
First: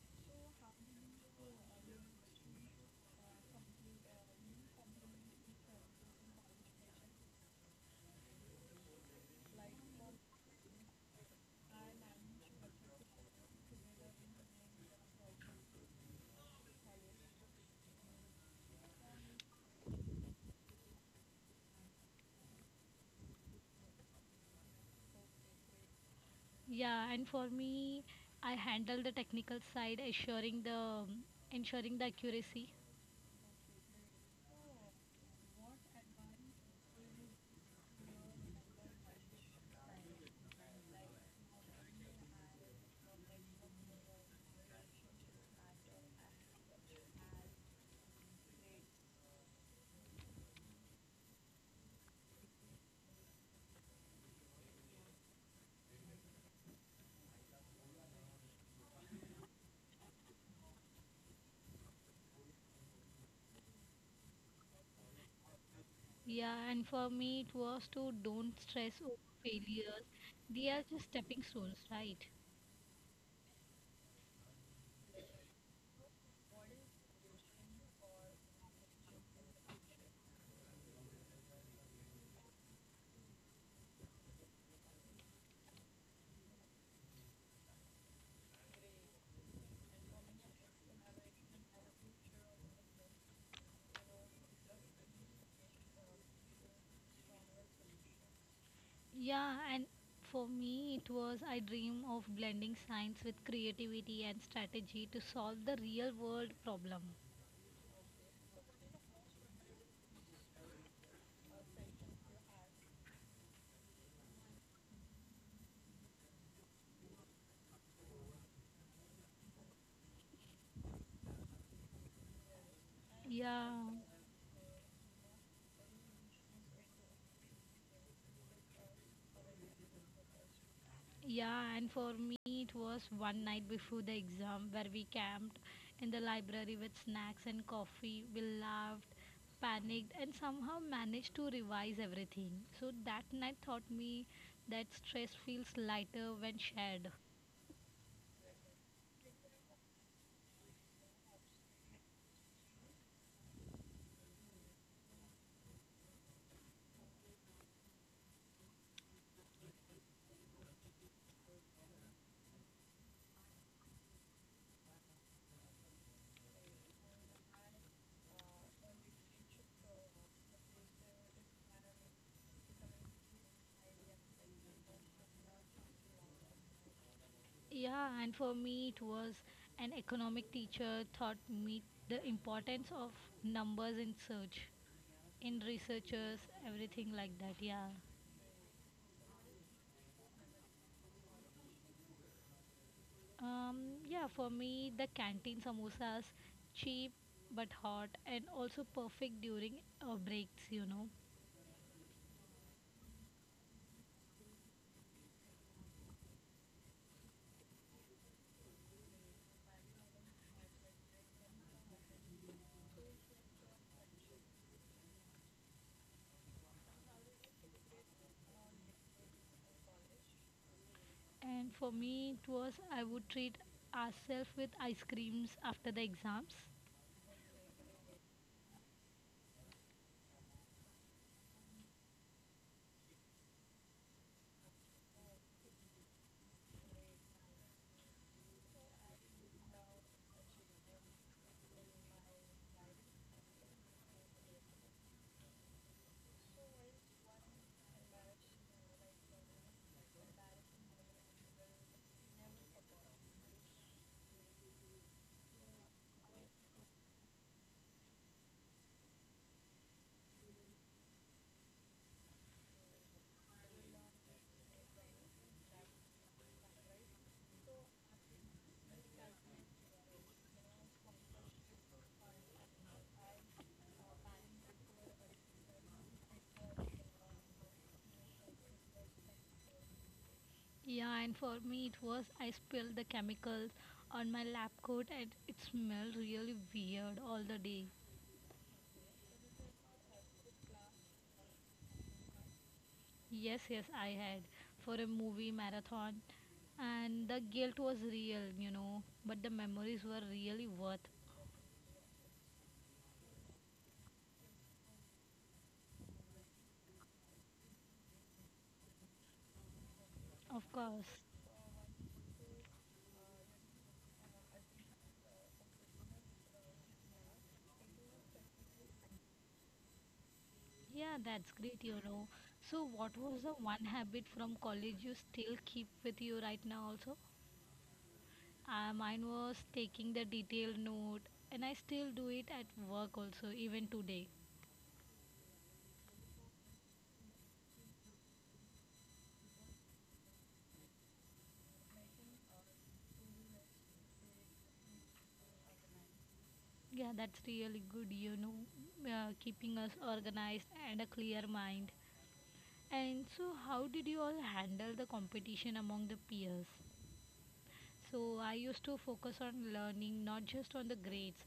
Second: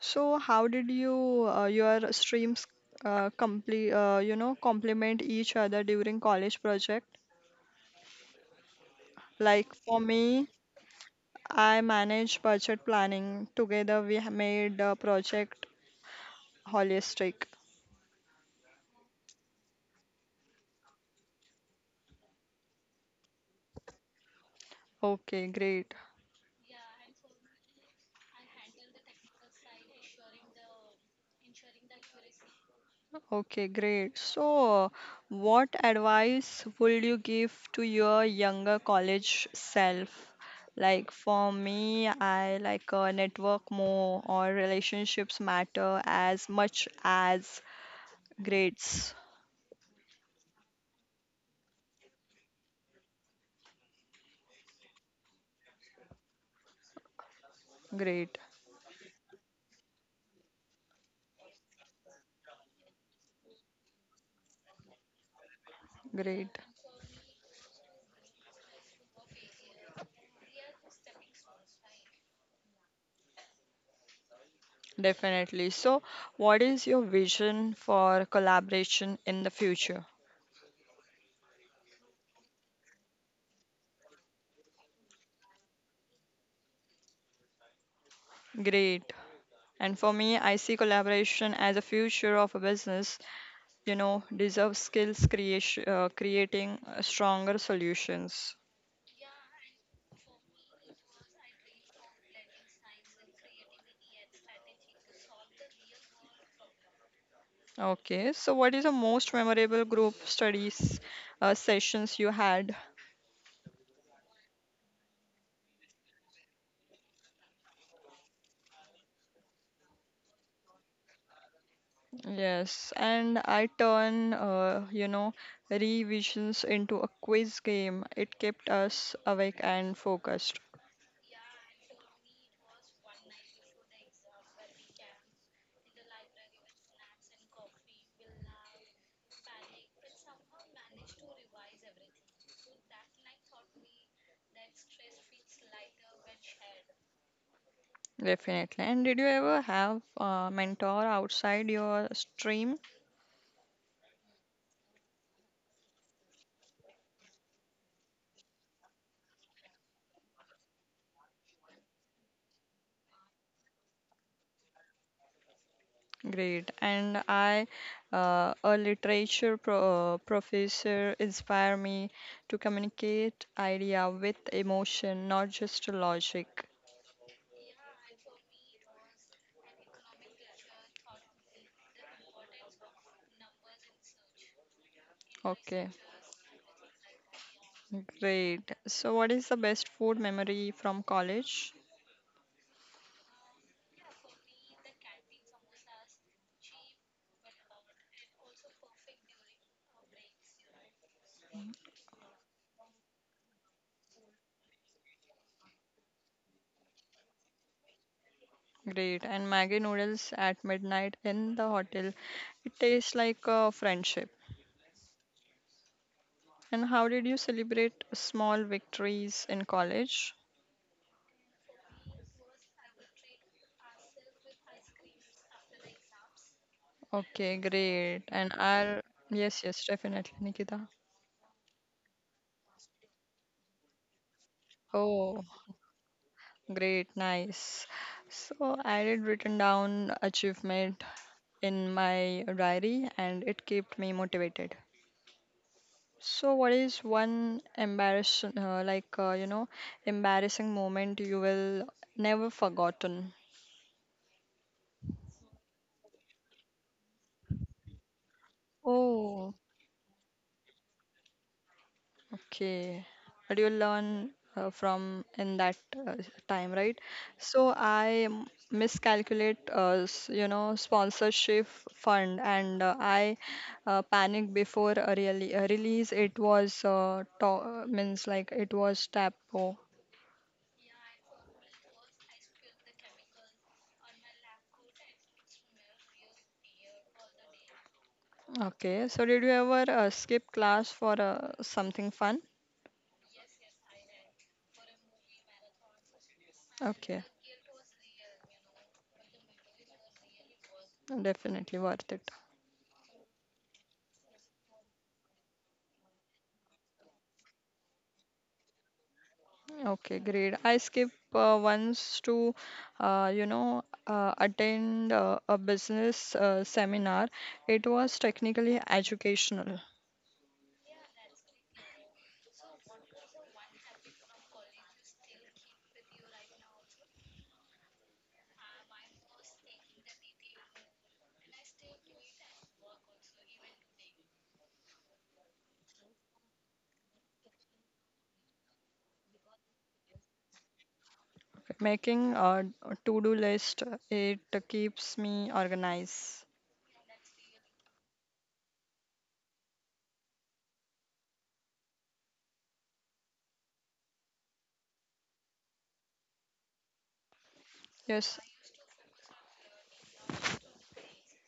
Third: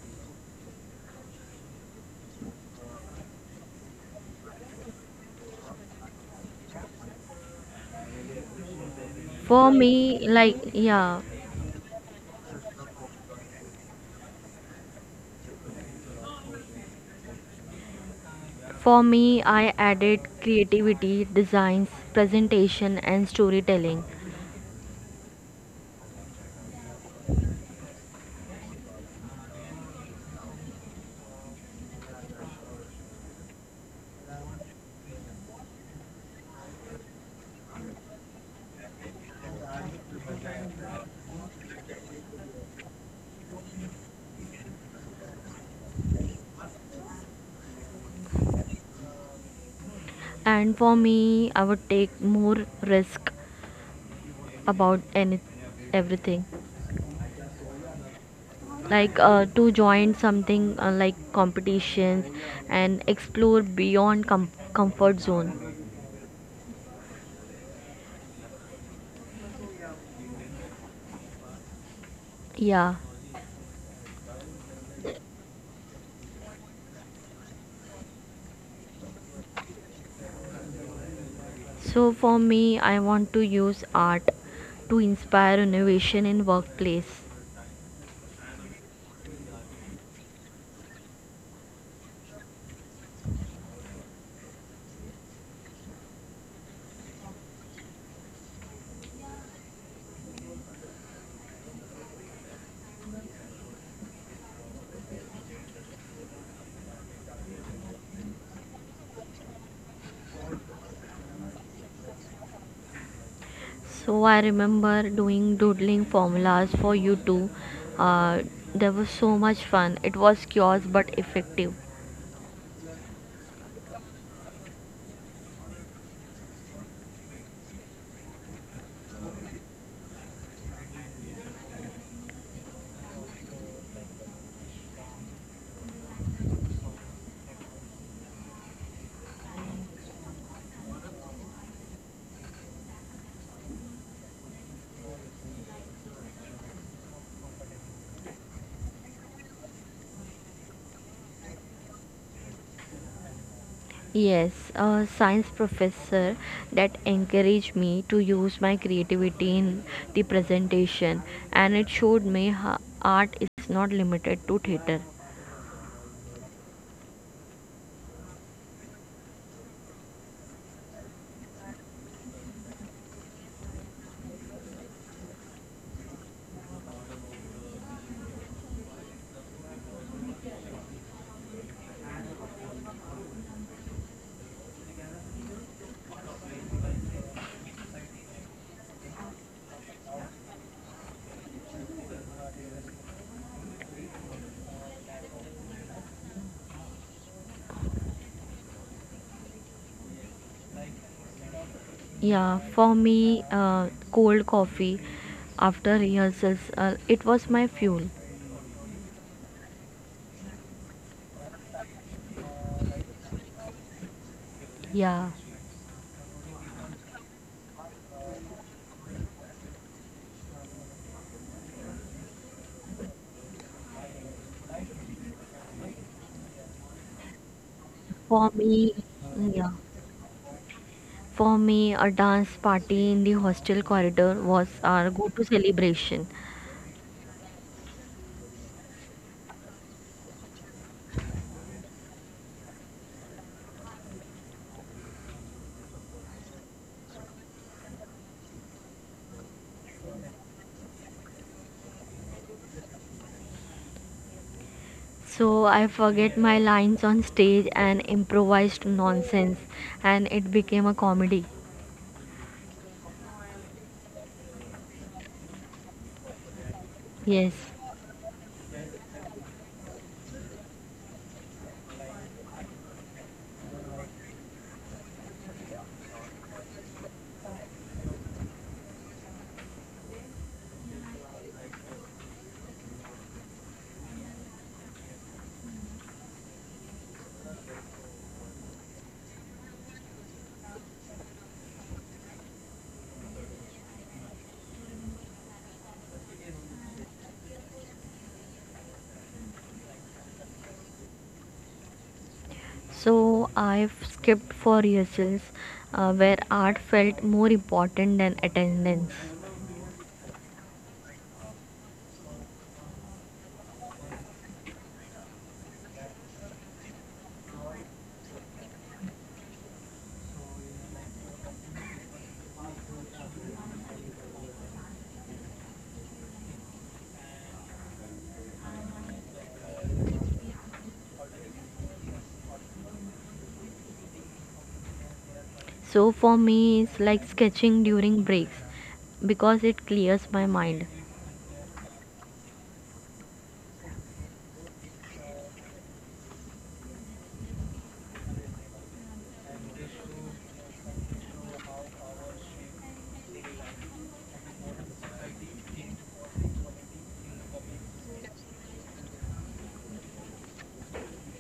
Speaker 2: So, how did you uh, your streams uh, complete? Uh, you know, complement each other during college project.
Speaker 3: For
Speaker 2: Like for
Speaker 3: me,
Speaker 2: me,
Speaker 3: like, yeah,
Speaker 2: I manage budget planning. Together, we ha- made a project holistic.
Speaker 3: for me, I added creativity, designs, presentation, and storytelling.
Speaker 2: Okay, great.
Speaker 1: Yeah, and for me, I handle the technical side, assuring the ensuring the accuracy.
Speaker 2: Okay, great. So, what advice would you give to your younger college self? Like for me, I like uh, network more or relationships matter as much as grades.
Speaker 3: And for me, I would take more risk about any everything,
Speaker 2: Great,
Speaker 3: like uh, to join something uh, like competitions and explore beyond com- comfort zone.
Speaker 2: great.
Speaker 1: Yeah, and for me, it was to don't stress over failures. They are just stepping stones, right?
Speaker 3: Yeah.
Speaker 2: Definitely. So, what is your vision for collaboration in the future?
Speaker 3: So for me, I want to use art to inspire innovation in workplace.
Speaker 2: Great. And for me, I see collaboration as a future of a business, you know, deserve skills creation, uh, creating uh, stronger solutions.
Speaker 1: Yeah, and for me, it was I dream of blending science with creativity and strategy to solve the real world problem.
Speaker 2: Okay, so what is the most memorable group studies uh, sessions you had?
Speaker 3: So I remember doing doodling formulas for you too. Uh, there was so much fun. It was chaos but effective.
Speaker 2: Yes, and I
Speaker 1: Yeah,
Speaker 2: turn uh, you know revisions into a quiz game. It kept us awake and focused.
Speaker 1: yeah, and for me, it was one night before the exam where we camped in the library with snacks and coffee. We laughed, panicked, and somehow managed to revise everything. So that night taught me that stress feels lighter when shared.
Speaker 2: Definitely. And did you ever have a mentor outside your stream?
Speaker 3: Yes, a science professor that encouraged me to use my creativity in the presentation, and it showed me how art is not limited to theater.
Speaker 2: Great. And I, uh, a literature pro- uh, professor, inspire me to communicate idea with emotion, not just logic.
Speaker 1: Yeah, and for me, it was an economic teacher taught me the importance of numbers in search, in
Speaker 2: Okay.
Speaker 1: researchers, everything like that. Yeah.
Speaker 2: Great. So, what is the best food memory from college?
Speaker 1: Um, yeah, for me, the canteen samosas, cheap but hot, and also perfect during uh, breaks, you know.
Speaker 3: Yeah, for me, uh, cold coffee after rehearsals, uh, it was my fuel.
Speaker 2: Great. And Maggie noodles at midnight in the hotel. It tastes like a friendship.
Speaker 3: Yeah,
Speaker 2: And how did you celebrate small victories in college?
Speaker 1: And for me, it was I would treat ourselves with ice creams after the exams.
Speaker 2: Okay, great.
Speaker 3: for
Speaker 2: And
Speaker 3: me,
Speaker 2: I'll, yes,
Speaker 3: yeah,
Speaker 2: yes, definitely, Nikita.
Speaker 3: for me, a dance party in the hostel corridor was our
Speaker 2: Oh.
Speaker 3: go-to celebration.
Speaker 2: Great, nice. So I did written down achievement in my diary and it kept me motivated. So what is one embarrassing, uh, like uh, you know, embarrassing moment you will never forgotten?
Speaker 3: So I forget my lines on stage and improvised
Speaker 2: Oh,
Speaker 3: nonsense, and it became a comedy.
Speaker 2: okay, what you learn uh, from in that uh, time, right?
Speaker 3: Yes.
Speaker 2: So I m- miscalculate, uh, s- you know, sponsorship fund, and uh, I uh, panic before a really a release. It was uh, to uh, means like it was tapo.
Speaker 1: Yeah, and for me it was I spilled the chemicals on my lab coat and it smelled really weird all the day.
Speaker 2: Okay, so did you ever uh, skip class for uh, something fun?
Speaker 1: Yes, yes, I had for a movie marathon
Speaker 2: Okay,
Speaker 1: and the guilt was real, you know, but the memories were really worth.
Speaker 2: definitely worth it.
Speaker 3: So I've skipped for rehearsals, uh, where art felt more important than attendance.
Speaker 2: Okay, great.
Speaker 1: Of
Speaker 2: I skip
Speaker 1: course.
Speaker 2: uh, once to, uh, you know, uh, attend uh, a business uh, seminar. It was technically educational.
Speaker 1: Yeah, that's great, you know. So what was the one habit from college you still keep with you right now also? Uh, mine was taking the detailed note and I still do it at work also even today.
Speaker 3: So for me, it's like sketching during breaks because it clears my mind.
Speaker 2: Making a to-do list, it keeps me organized.
Speaker 1: Yeah, that's really good, you know, uh, keeping us organized and a clear mind. And so, how did you all handle the competition among the peers?
Speaker 2: Yes,
Speaker 1: So, I used to focus on learning, not just on the grades.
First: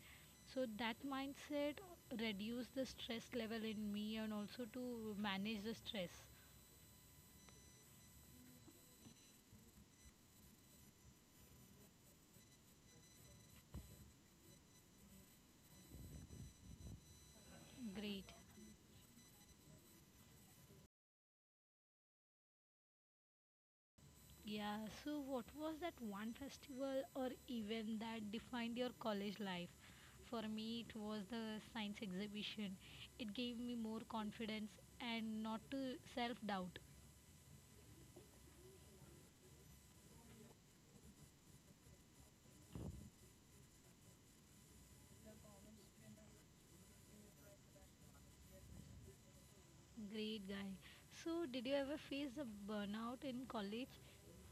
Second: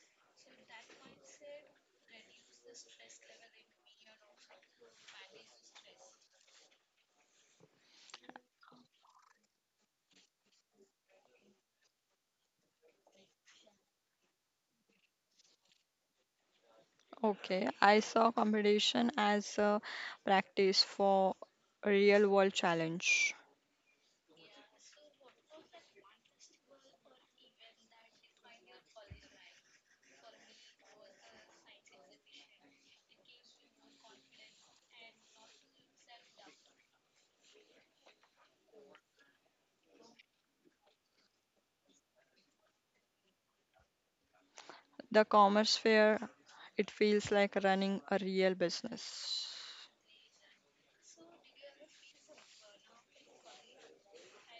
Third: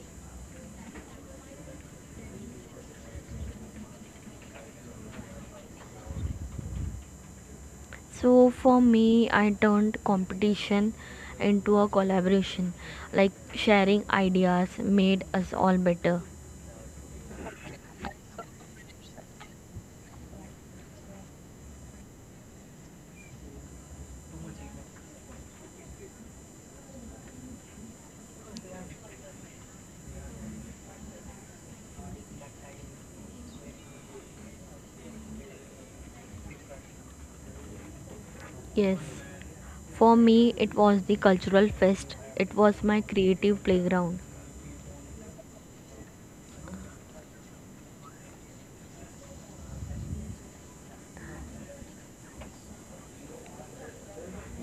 Speaker 1: So, that mindset reduced the stress level in me and also to manage the stress.
Speaker 3: So for me, I turned competition into a collaboration, like sharing ideas made us all better.
Speaker 2: okay. I saw
Speaker 1: Great.
Speaker 2: competition as a practice for a real-world challenge.
Speaker 1: Yeah, so what was that one festival or event that defined your college life? For me, it was the science exhibition. It gave me more confidence and not to self doubt.
Speaker 3: Yes, for me, it was the cultural fest, it was my creative playground.
Speaker 2: The commerce fair, it feels like running a real business.
Speaker 1: Great guy. So, did you ever face a burnout in college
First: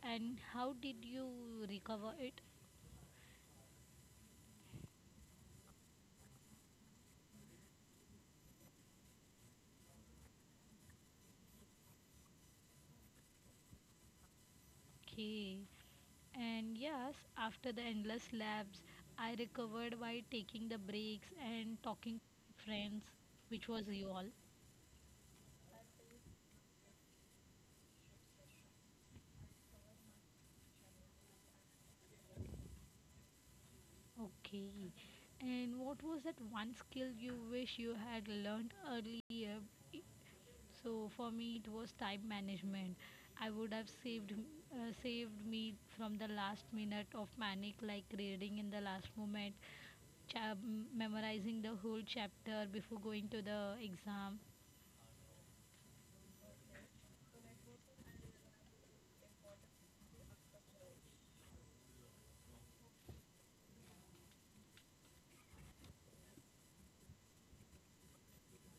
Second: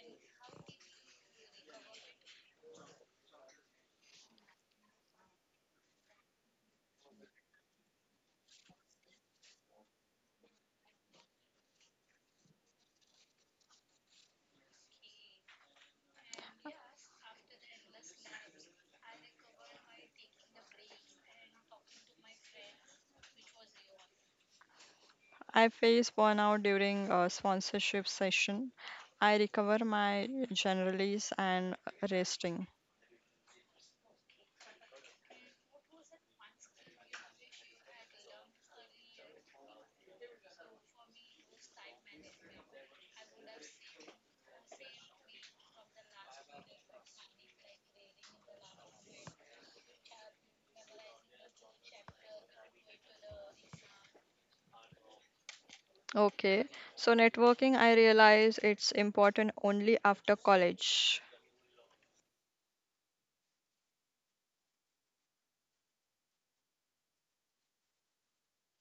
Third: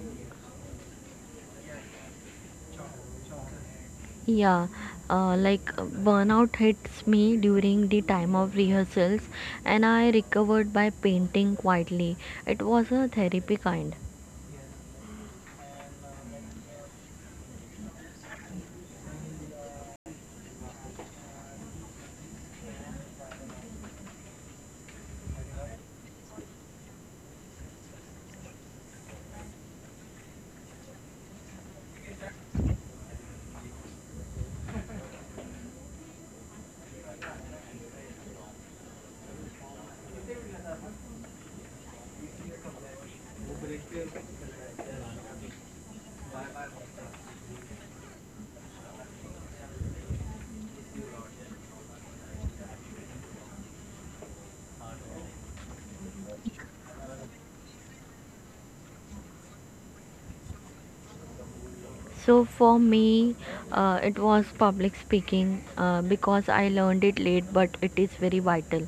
Speaker 1: and how did you recover it?
Speaker 3: Yeah, uh, like burnout hits me during the time of rehearsals, and I recovered by painting quietly. It was a therapy kind.
Speaker 1: Okay. And yes, after the endless labs, I recovered by taking the breaks and talking to friends, which was you all.
Speaker 2: I face burnout during a sponsorship session. I recover my generalies and resting.
Speaker 1: Okay. And what was that one skill you wish you had learned earlier? So for me, it was time management. I would have saved uh, saved me from the last minute of panic, like reading in the last moment, cha- memorizing the whole chapter before going to the exam.
Speaker 2: Okay, so networking, I realize it's important only after college.
Speaker 3: So for me, uh, it was public speaking uh, because I learned it late, but it is very vital.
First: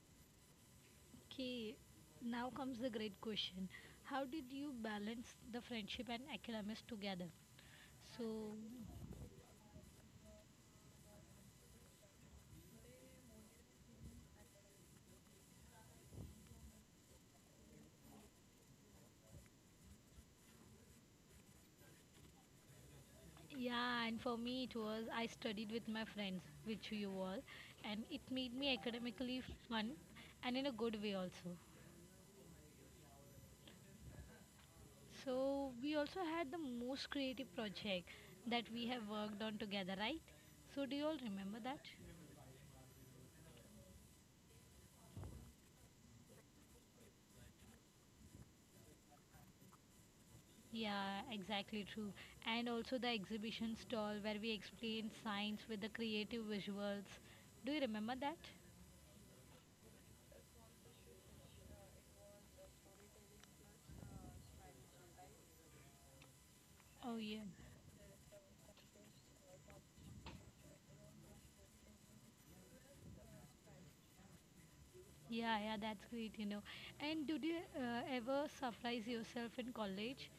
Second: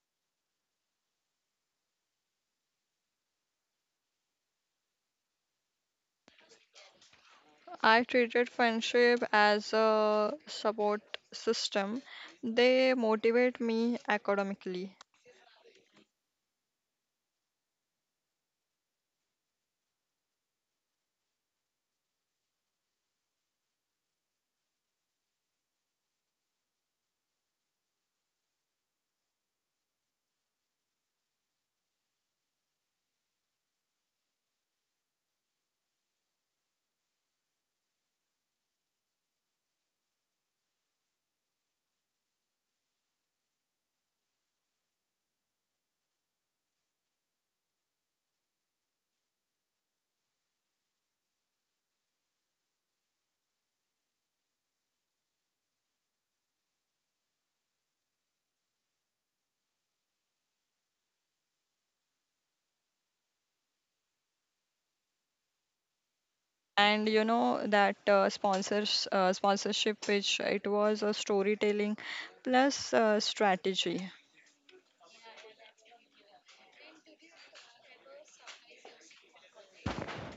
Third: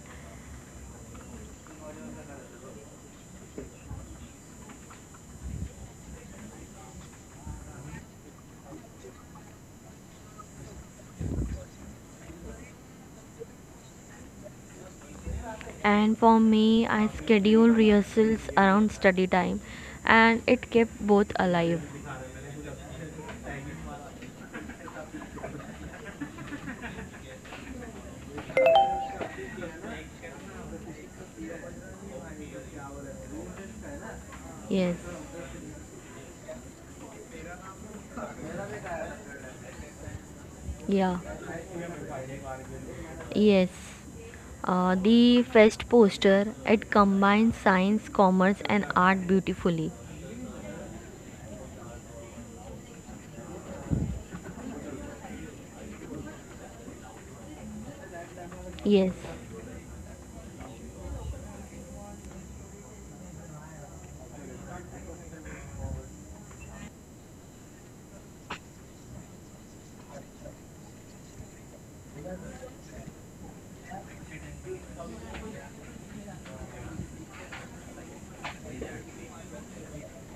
Speaker 1: Okay. Now comes the great question: How did you balance the friendship and academics together?
Speaker 2: I
Speaker 1: So.
Speaker 2: treated friendship as a support system. They motivate me academically.
Speaker 3: And for me, I schedule rehearsals around study time, and it kept both alive.
Speaker 1: Yeah, and for me it was I studied with my friends, which you all, and it made me academically fun and in a good way also.
Speaker 3: Yes,
Speaker 1: So we also had the most creative project that we have worked on together, right? So do you all
Speaker 3: yeah,
Speaker 1: remember that?
Speaker 3: yes. Uh, the fest poster, it combines science, commerce, and art beautifully.
Speaker 1: Yeah, exactly true. And also the exhibition stall where we explained science with the creative visuals. Do you remember that?
Speaker 3: Yes.
Speaker 2: And
Speaker 1: Oh
Speaker 2: you
Speaker 1: yeah.
Speaker 2: know that uh, sponsors uh, sponsorship, which it was a storytelling plus uh, strategy.
Speaker 1: Yeah, yeah, that's great, you know. And did you uh, ever surprise yourself in college?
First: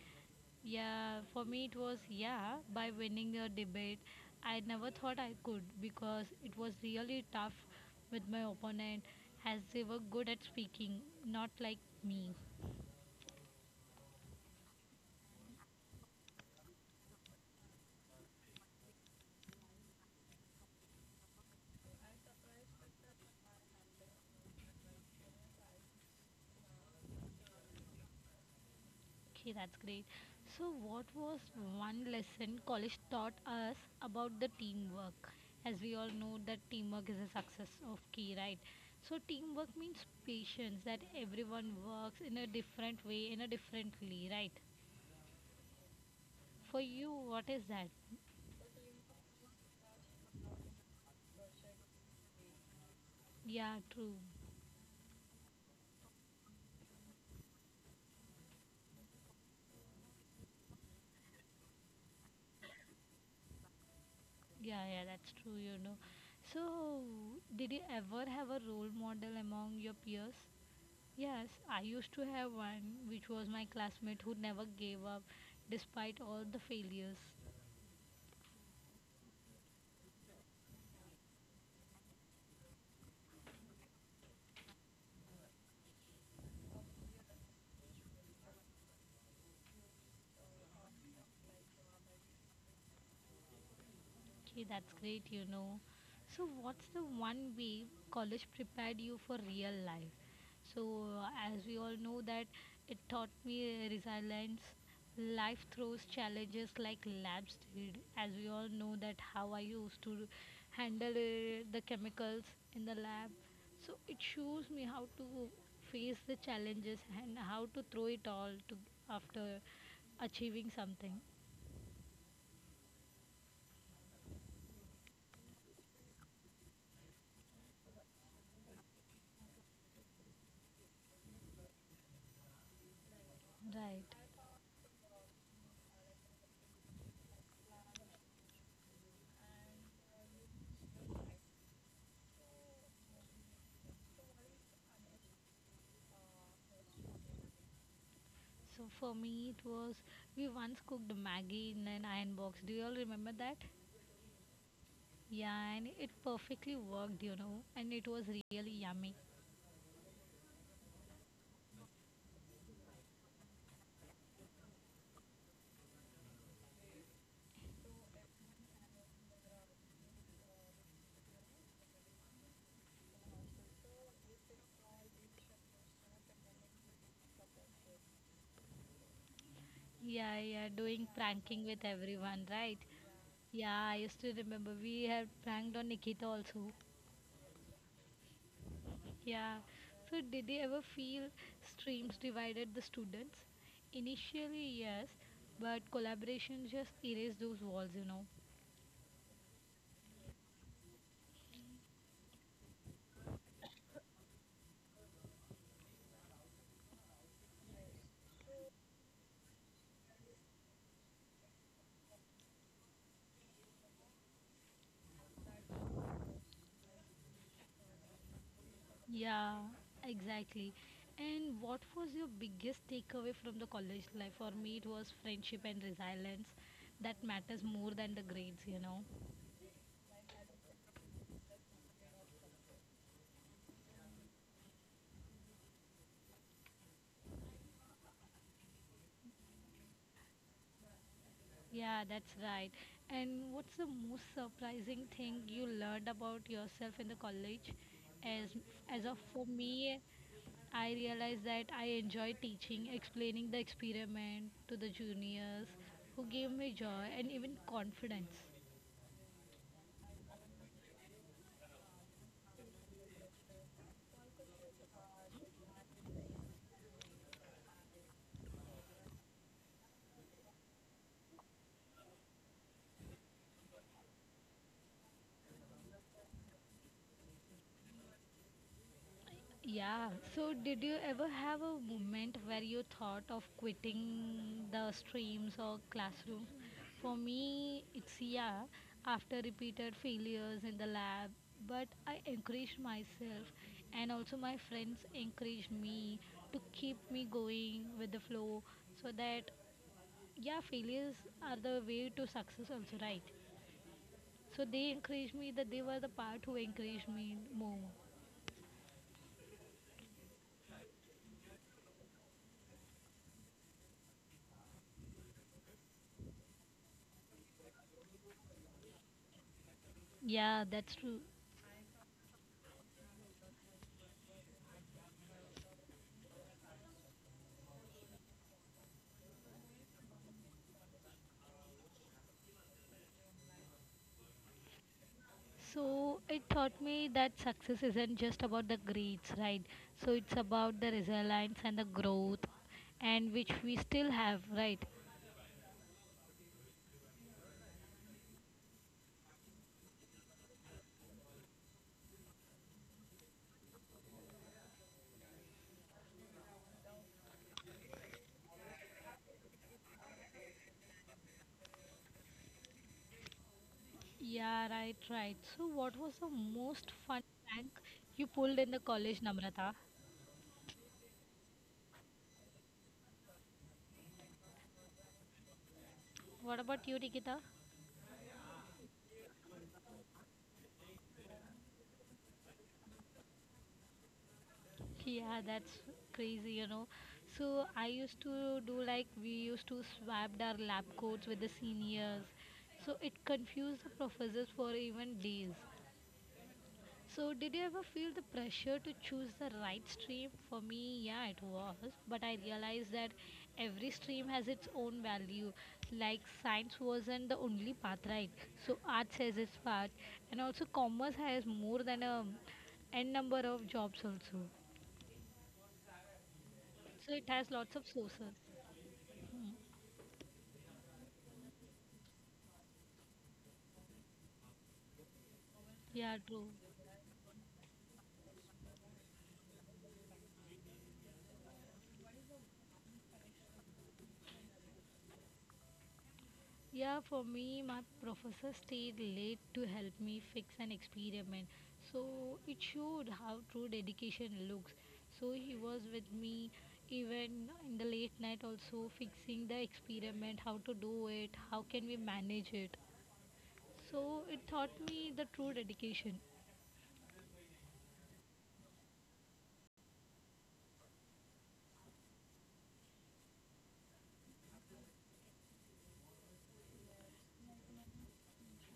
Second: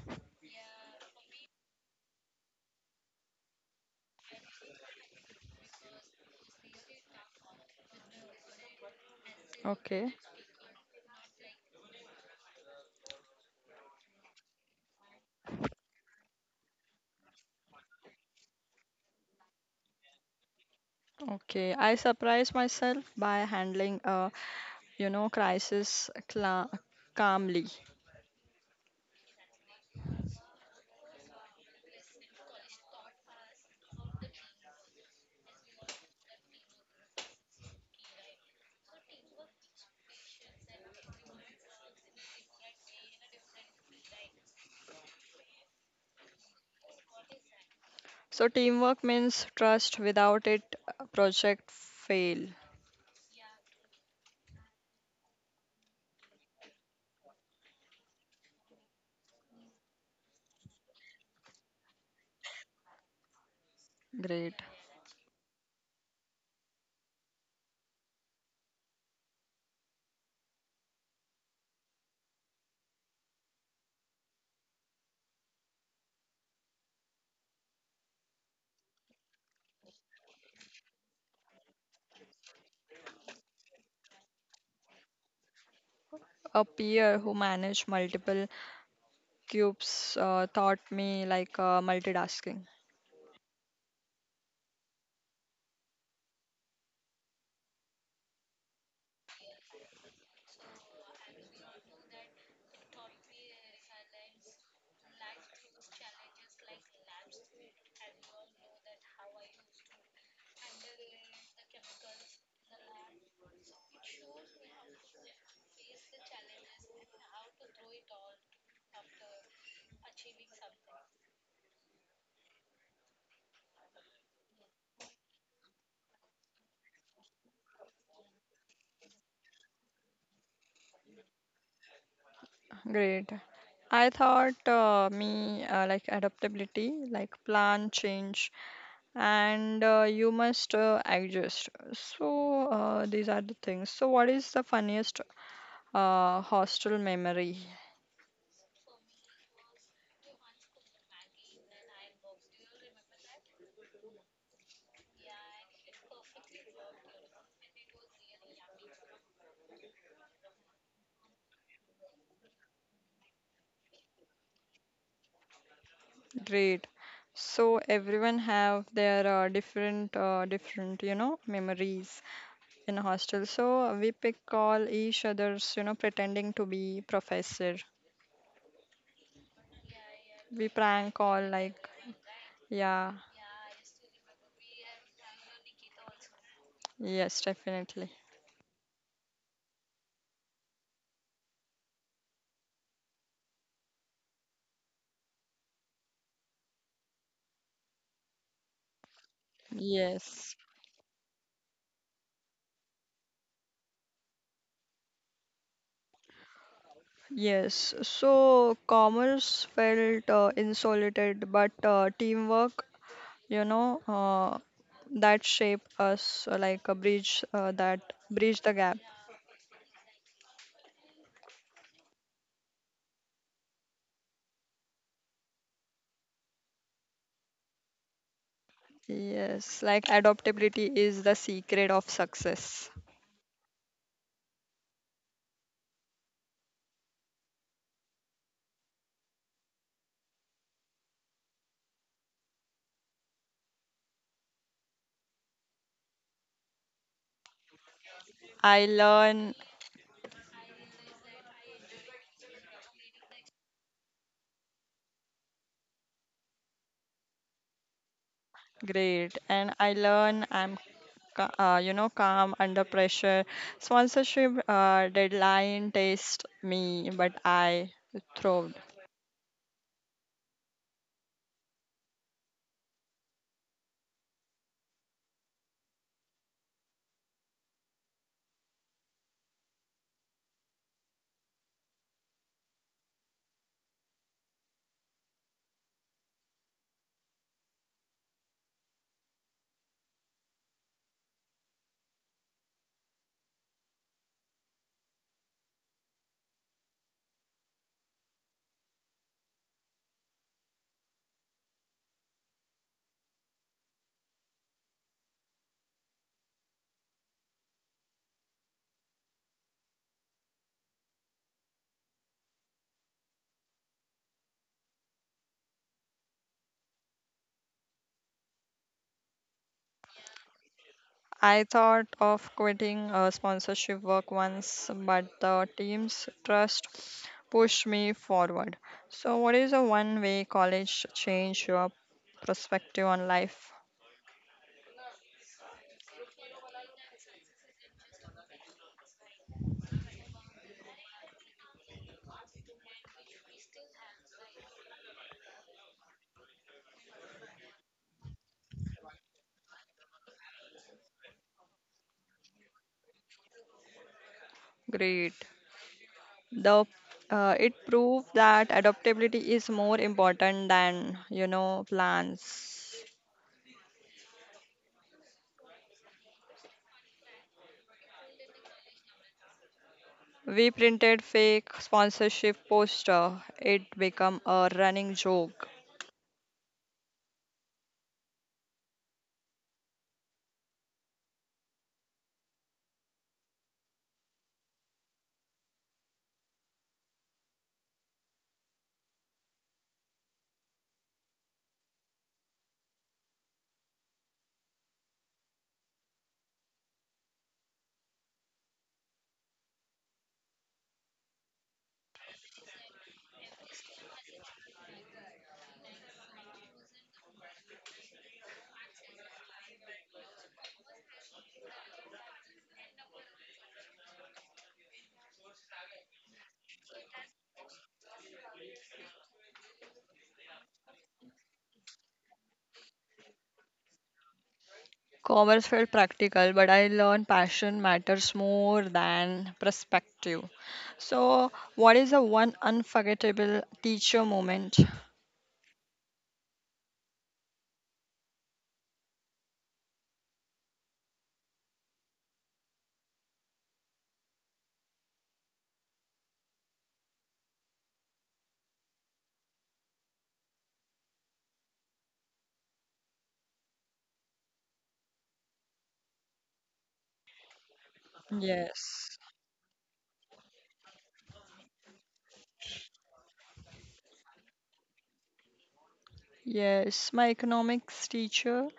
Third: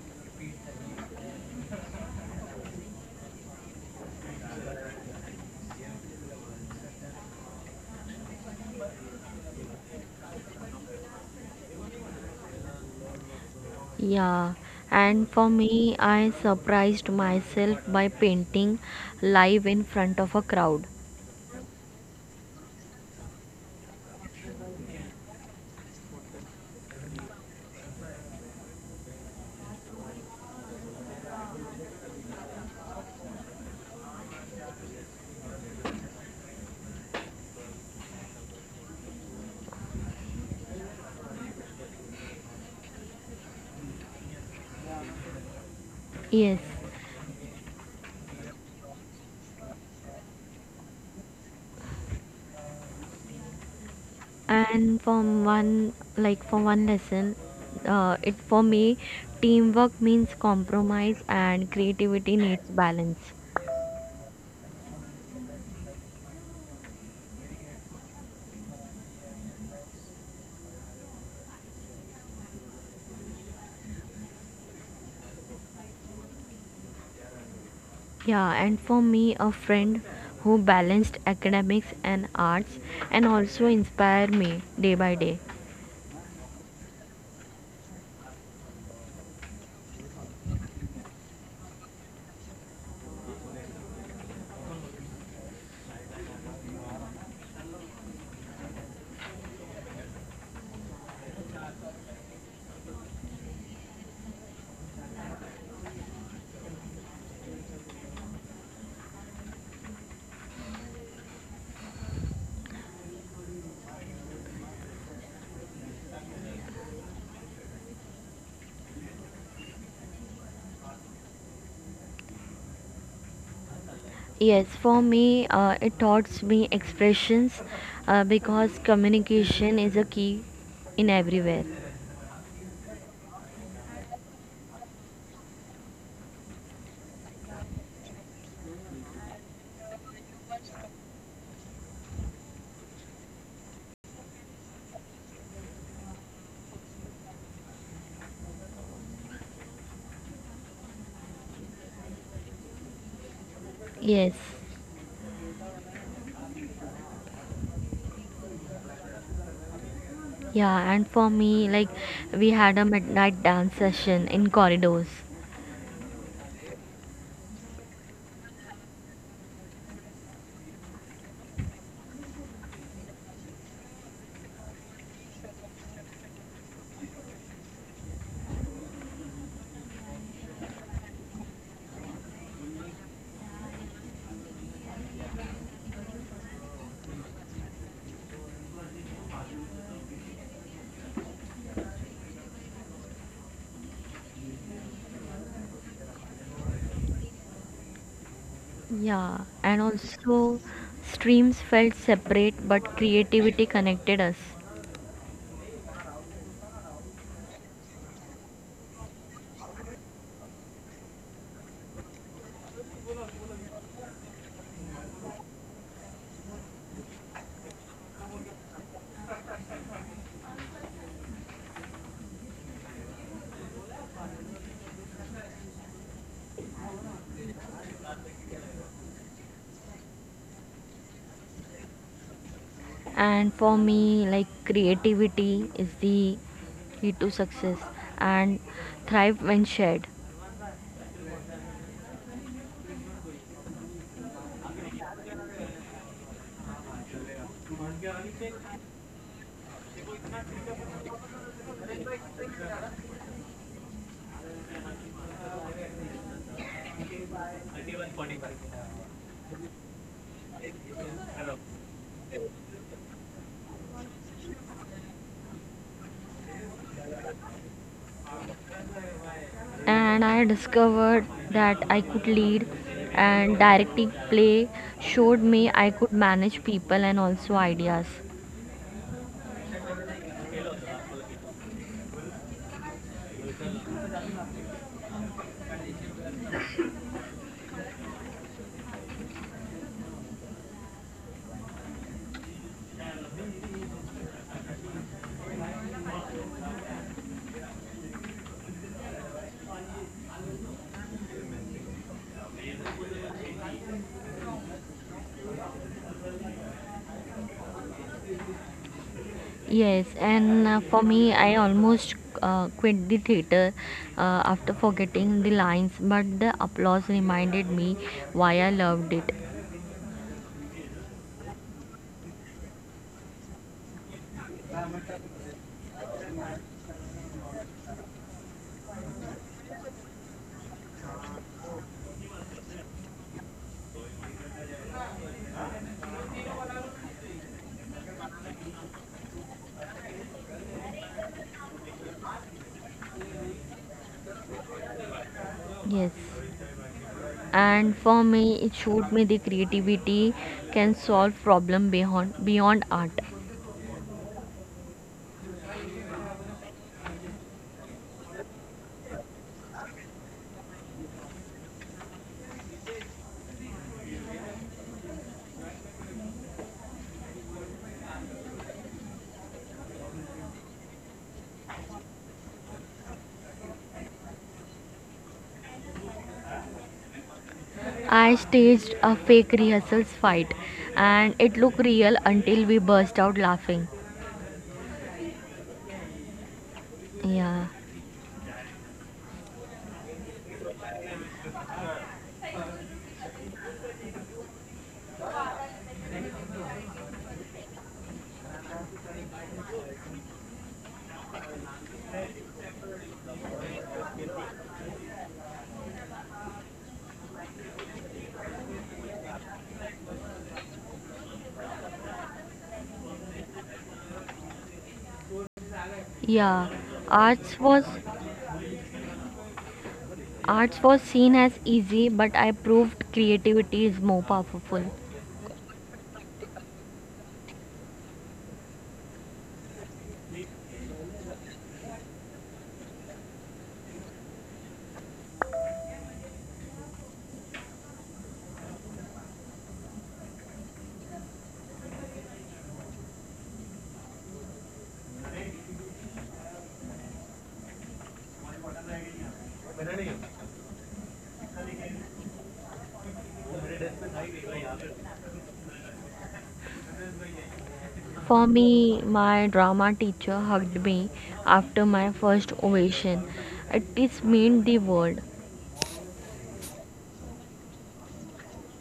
Speaker 1: Yeah, for me it was yeah by winning the debate. I never thought I could because it was really tough with my opponent as they were
Speaker 2: Okay.
Speaker 1: good at speaking, not like me.
Speaker 3: Yeah, and for me, I surprised myself by painting live in front of a crowd.
Speaker 2: Okay, I surprise myself by handling a, you know, crisis cla calmly.
Speaker 1: Okay, that's great. So, what was one lesson college taught us about the teamwork? As we all know that teamwork is a success of key, right? So, teamwork means patience that everyone works in a different way, in a differently, right?
Speaker 3: Yes,
Speaker 1: For you, what is that?
Speaker 2: So teamwork means trust. Without it, a project fail.
Speaker 1: Yeah, true.
Speaker 3: and for one like for one lesson, uh, it for me, teamwork means compromise and creativity needs balance.
Speaker 2: Great.
Speaker 1: Yeah, yeah, that's true, you know. So, did you ever have a role model among your peers? Yes, I used to have one, which was my classmate who never gave up despite all the failures.
Speaker 3: Yeah, and for me, a friend who balanced academics and arts and also inspired me day by day.
Speaker 2: A peer who manage multiple cubes uh, taught me like uh, multitasking.
Speaker 1: Okay, that's great, you know. So, what's the one way college prepared you for real life? So, uh, as we all know that it taught me uh, resilience. Life throws challenges like labs did. As we all know that how I used to handle uh, the chemicals in the lab. So, it shows me how to face the challenges and how to throw it all to after achieving something.
Speaker 3: Yes, for me, uh, it taught me expressions uh, because communication is a key in everywhere.
Speaker 2: Great.
Speaker 1: Right.
Speaker 2: I thought uh, me uh, like adaptability, like plan change, and uh, you must uh, adjust. So uh, these are the things. So what is the funniest Uh, hostel memory.
Speaker 1: So for me, it was we once cooked Maggie in an iron box. Do you all remember that?
Speaker 3: Yes,
Speaker 1: Yeah, and it perfectly worked, you know, and it was really yummy.
Speaker 3: yeah, and for me, like we had a midnight dance session in corridors.
Speaker 2: Great. So everyone have their uh, different, uh, different, you know, memories in hostel. So we pick call each other's, you know, pretending to be professor.
Speaker 1: Yeah, yeah,
Speaker 2: We
Speaker 1: doing
Speaker 2: prank call
Speaker 1: pranking with
Speaker 2: like,
Speaker 1: everyone, right?
Speaker 2: yeah,
Speaker 1: Yeah, I used to remember we had pranked on Nikita also.
Speaker 2: yes, definitely.
Speaker 1: Yeah. So did they ever feel streams divided the students? Initially, yes, but collaboration just erased those walls, you know.
Speaker 3: Yeah, and
Speaker 2: Yes.
Speaker 3: also streams felt separate, but creativity connected us.
Speaker 2: Yes, so commerce felt uh, insulated, but uh, teamwork, you know, uh, that shaped us uh, like a bridge uh, that bridged the gap.
Speaker 1: Yeah, exactly. And what was your biggest takeaway from the college life? For me, it was friendship and resilience that matters more than the grades, you know.
Speaker 2: Yes, like adaptability is the secret of success.
Speaker 3: And for me, like creativity is the key to success and thrive when shared.
Speaker 1: Yeah, that's right. And what's the most surprising thing you learned about yourself in the college? As
Speaker 2: I
Speaker 1: as of for
Speaker 2: learn.
Speaker 1: me, I realized that I enjoy teaching, explaining the experiment to the juniors, who gave me joy and even confidence.
Speaker 2: Great, and I learn I'm ca- uh, you know calm under pressure. Sponsorship uh, deadline test me, but I thrived.
Speaker 3: And I discovered that I could lead, and directing play showed me I could manage people and also ideas.
Speaker 1: Yeah. So, did you ever have a moment where you thought of quitting the streams or classroom? For me, it's yeah, after repeated failures in the lab, but I encouraged myself and also my friends encouraged me to keep me going with the flow so that yeah, failures are the way to success also, right? So they encouraged me that they were the part who encouraged me more.
Speaker 3: Yes, and uh, for me, I almost uh, quit the theater uh, after forgetting the lines, but the applause reminded me why I loved it.
Speaker 1: Yeah, that's true.
Speaker 2: I thought of quitting uh, sponsorship work once, but the team's trust pushed me forward. So, what is a one way college change your perspective on life?
Speaker 1: So it taught me that success isn't just about the grades, right? So it's about the resilience and the growth, and which we still have, right?
Speaker 3: Yes. And for me, it showed me the creativity can solve problem beyond beyond art.
Speaker 2: Great. The uh, it proved that adaptability is more important than, you know, plans.
Speaker 1: Yeah, right, right. So what was the most fun prank you pulled in the college, Namrata?
Speaker 2: We printed fake sponsorship poster. It became a running joke.
Speaker 1: What about you, Nikita?
Speaker 3: I staged a fake rehearsals fight and it looked real until we burst out laughing.
Speaker 1: Yeah, that's crazy, you know. So
Speaker 3: Yeah.
Speaker 1: I used to do like we used to swap our lab coats with the seniors. So it confused the professors for even days. So, did you ever feel the pressure to choose the right stream? For me, yeah, it was. But I realized that every stream has its own value. Like, science wasn't the only path, right? So, arts has its part. And also, commerce has more than a n number of jobs, also.
Speaker 3: Yeah.
Speaker 1: So, it has
Speaker 3: Arts
Speaker 1: lots
Speaker 3: was
Speaker 1: of sources.
Speaker 3: arts was seen as easy but I proved creativity is more powerful.
Speaker 2: Commerce felt
Speaker 1: Yeah, true.
Speaker 2: practical, but I learned passion matters more than perspective. So what is the one unforgettable teacher moment?
Speaker 1: Yeah, for me, my professor stayed late to help me fix an experiment. So it showed how true dedication looks. So he was with me even in the late night, also fixing the experiment, how to do it, how can we manage it. So it taught me the true dedication.
Speaker 3: For me,
Speaker 2: Yes.
Speaker 3: my drama teacher hugged me after my first ovation. It is meant the world.
Speaker 2: Yes, my economics teacher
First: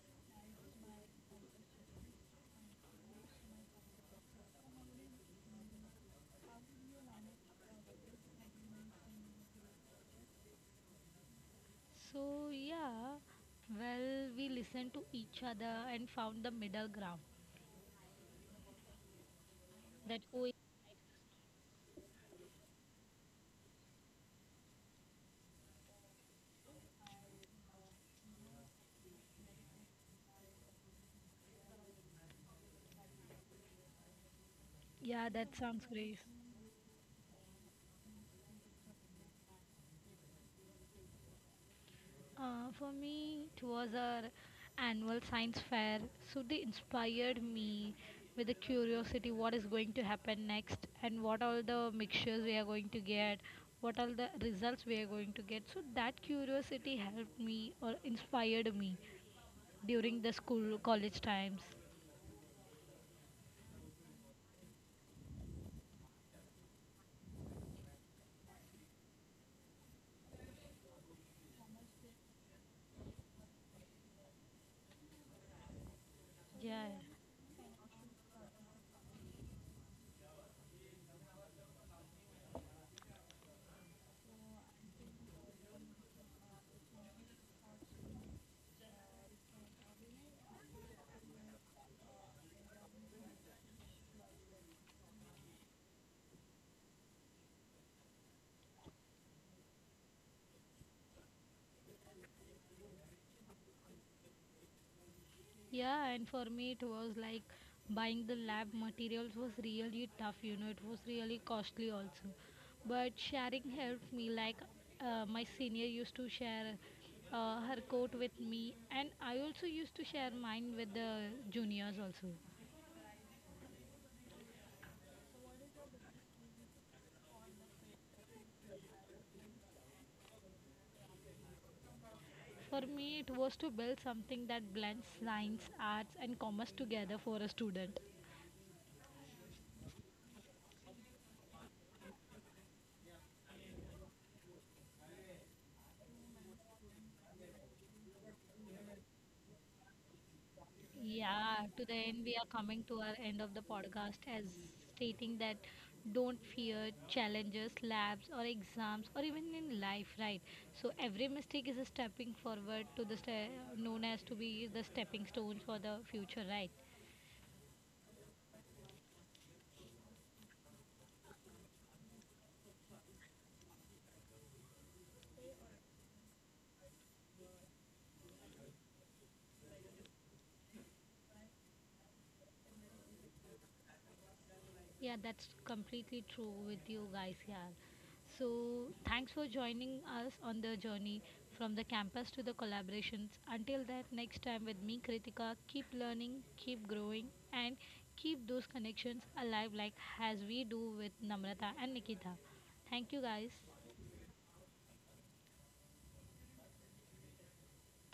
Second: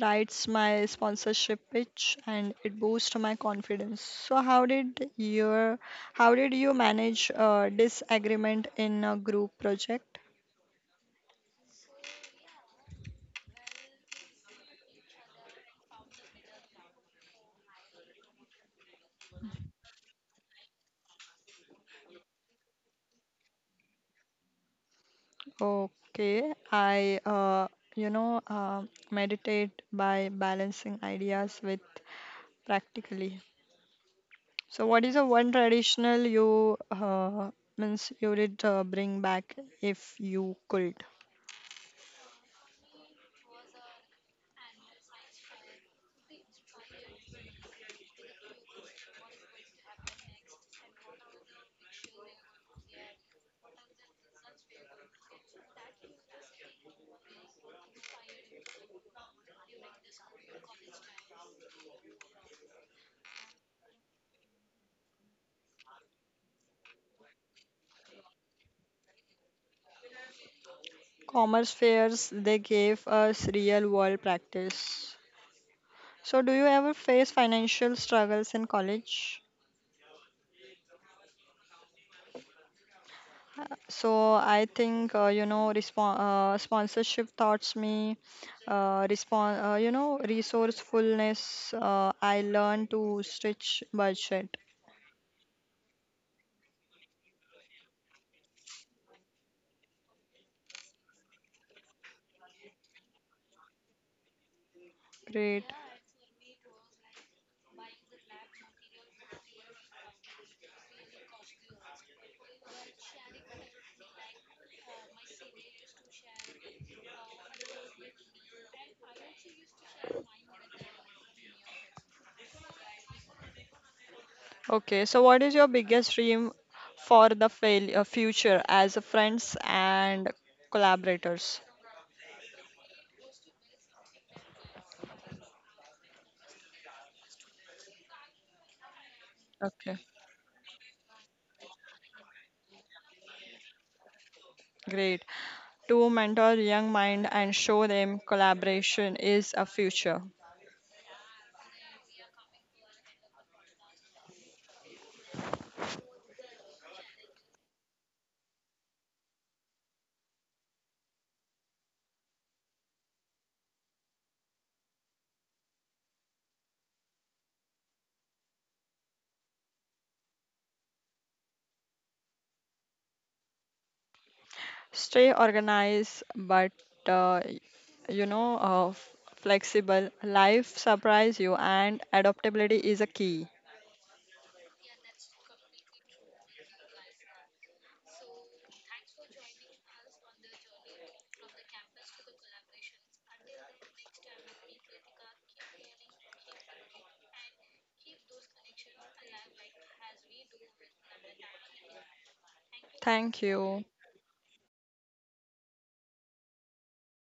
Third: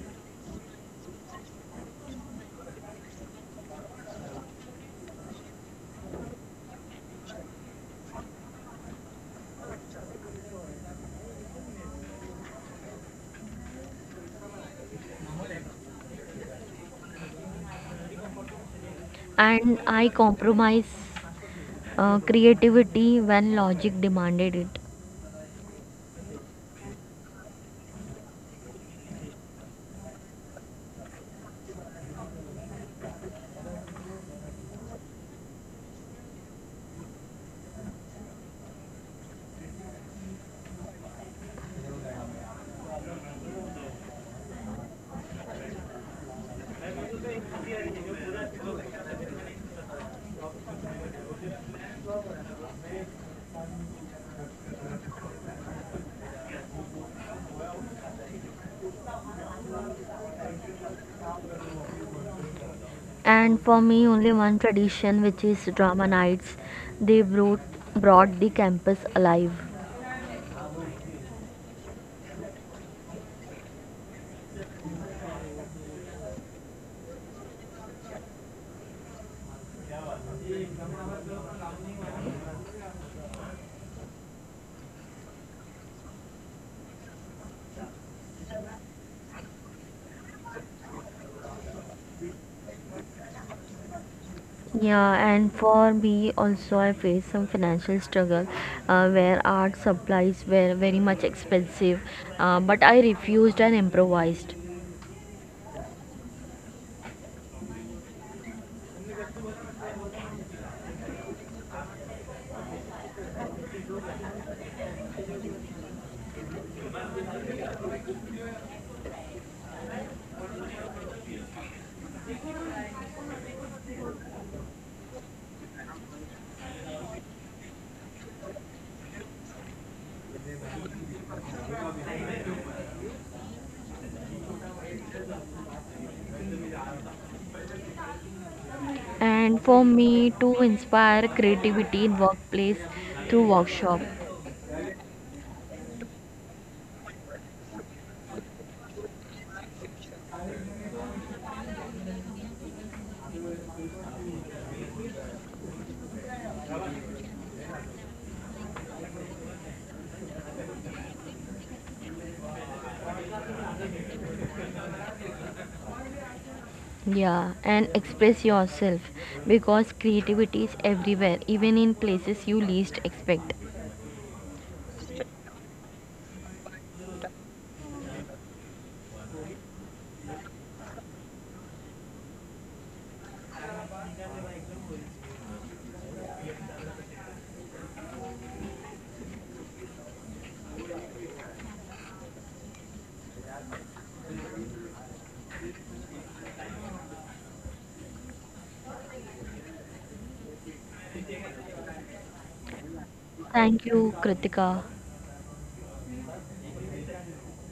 Speaker 2: writes my sponsorship pitch and it boosts my confidence. So how did your how did you manage uh, disagreement in a group project?
Speaker 1: So, yeah, well, we listened to each other and found the middle ground.
Speaker 3: And I
Speaker 1: That, oh,
Speaker 3: compromised uh, creativity when logic demanded it.
Speaker 2: Okay, I uh, you know uh, meditate by balancing ideas with practically. So what is
Speaker 1: yeah,
Speaker 2: the
Speaker 1: that
Speaker 2: one
Speaker 1: sounds great.
Speaker 2: traditional you uh, means you did uh, bring back if you could?
Speaker 1: Uh, for me, it was our annual science fair. So they inspired me with the curiosity what is going to happen next and what all the mixtures we are going to get, what all the results we are going to get. So that curiosity helped me or inspired me during the school college times.
Speaker 3: And for me, only one tradition, which is drama nights. They brought brought the campus alive.
Speaker 2: Commerce fairs, they gave us real world practice. So, do you
Speaker 1: Yeah.
Speaker 2: ever face financial struggles in college? So, I think, uh, you know, respon uh, sponsorship taught me uh, respon uh, you know, resourcefulness. Uh, I learned to stretch budget.
Speaker 3: Yeah, and for me also, I faced some financial struggle uh, where art supplies were very much expensive, uh, but I refused and improvised.
Speaker 2: Great.
Speaker 1: Yeah, and for me it was like buying the lab materials was really tough, you know, it was really costly also. But sharing helped me, like uh, my senior used to share uh, her coat with me, and I also used to share mine with the juniors also.
Speaker 2: Okay, so what is your biggest dream for the fail uh, future as a friends and collaborators?
Speaker 1: For me, it was to build something that blends science, arts, and commerce together for a student.
Speaker 3: And for
Speaker 2: Okay,
Speaker 3: me to inspire creativity in workplace through workshop.
Speaker 2: great. To mentor young mind and show them collaboration is a future.
Speaker 1: Yeah, to the end, we are coming to our end of the podcast as stating that don't fear challenges, labs, or exams, or even in life, right? So every mistake is a stepping forward to the ste- known as to be the stepping stones for the future, right?
Speaker 3: Yeah, and express yourself because creativity is everywhere, even in places you least expect.
Speaker 2: Stay organized, but uh, you know, uh, f- flexible. Life surprise you, and adaptability is a key.
Speaker 1: Yeah, that's completely true with you guys here. So, thanks for joining us on the journey from the campus to the collaborations. Until that, next time with me, Kritika, keep learning, keep growing, and keep those connections alive, like as we do with Namrata and Nikita. Thank you,
Speaker 2: Thank
Speaker 1: guys.
Speaker 2: you.
Speaker 3: Thank you Krittika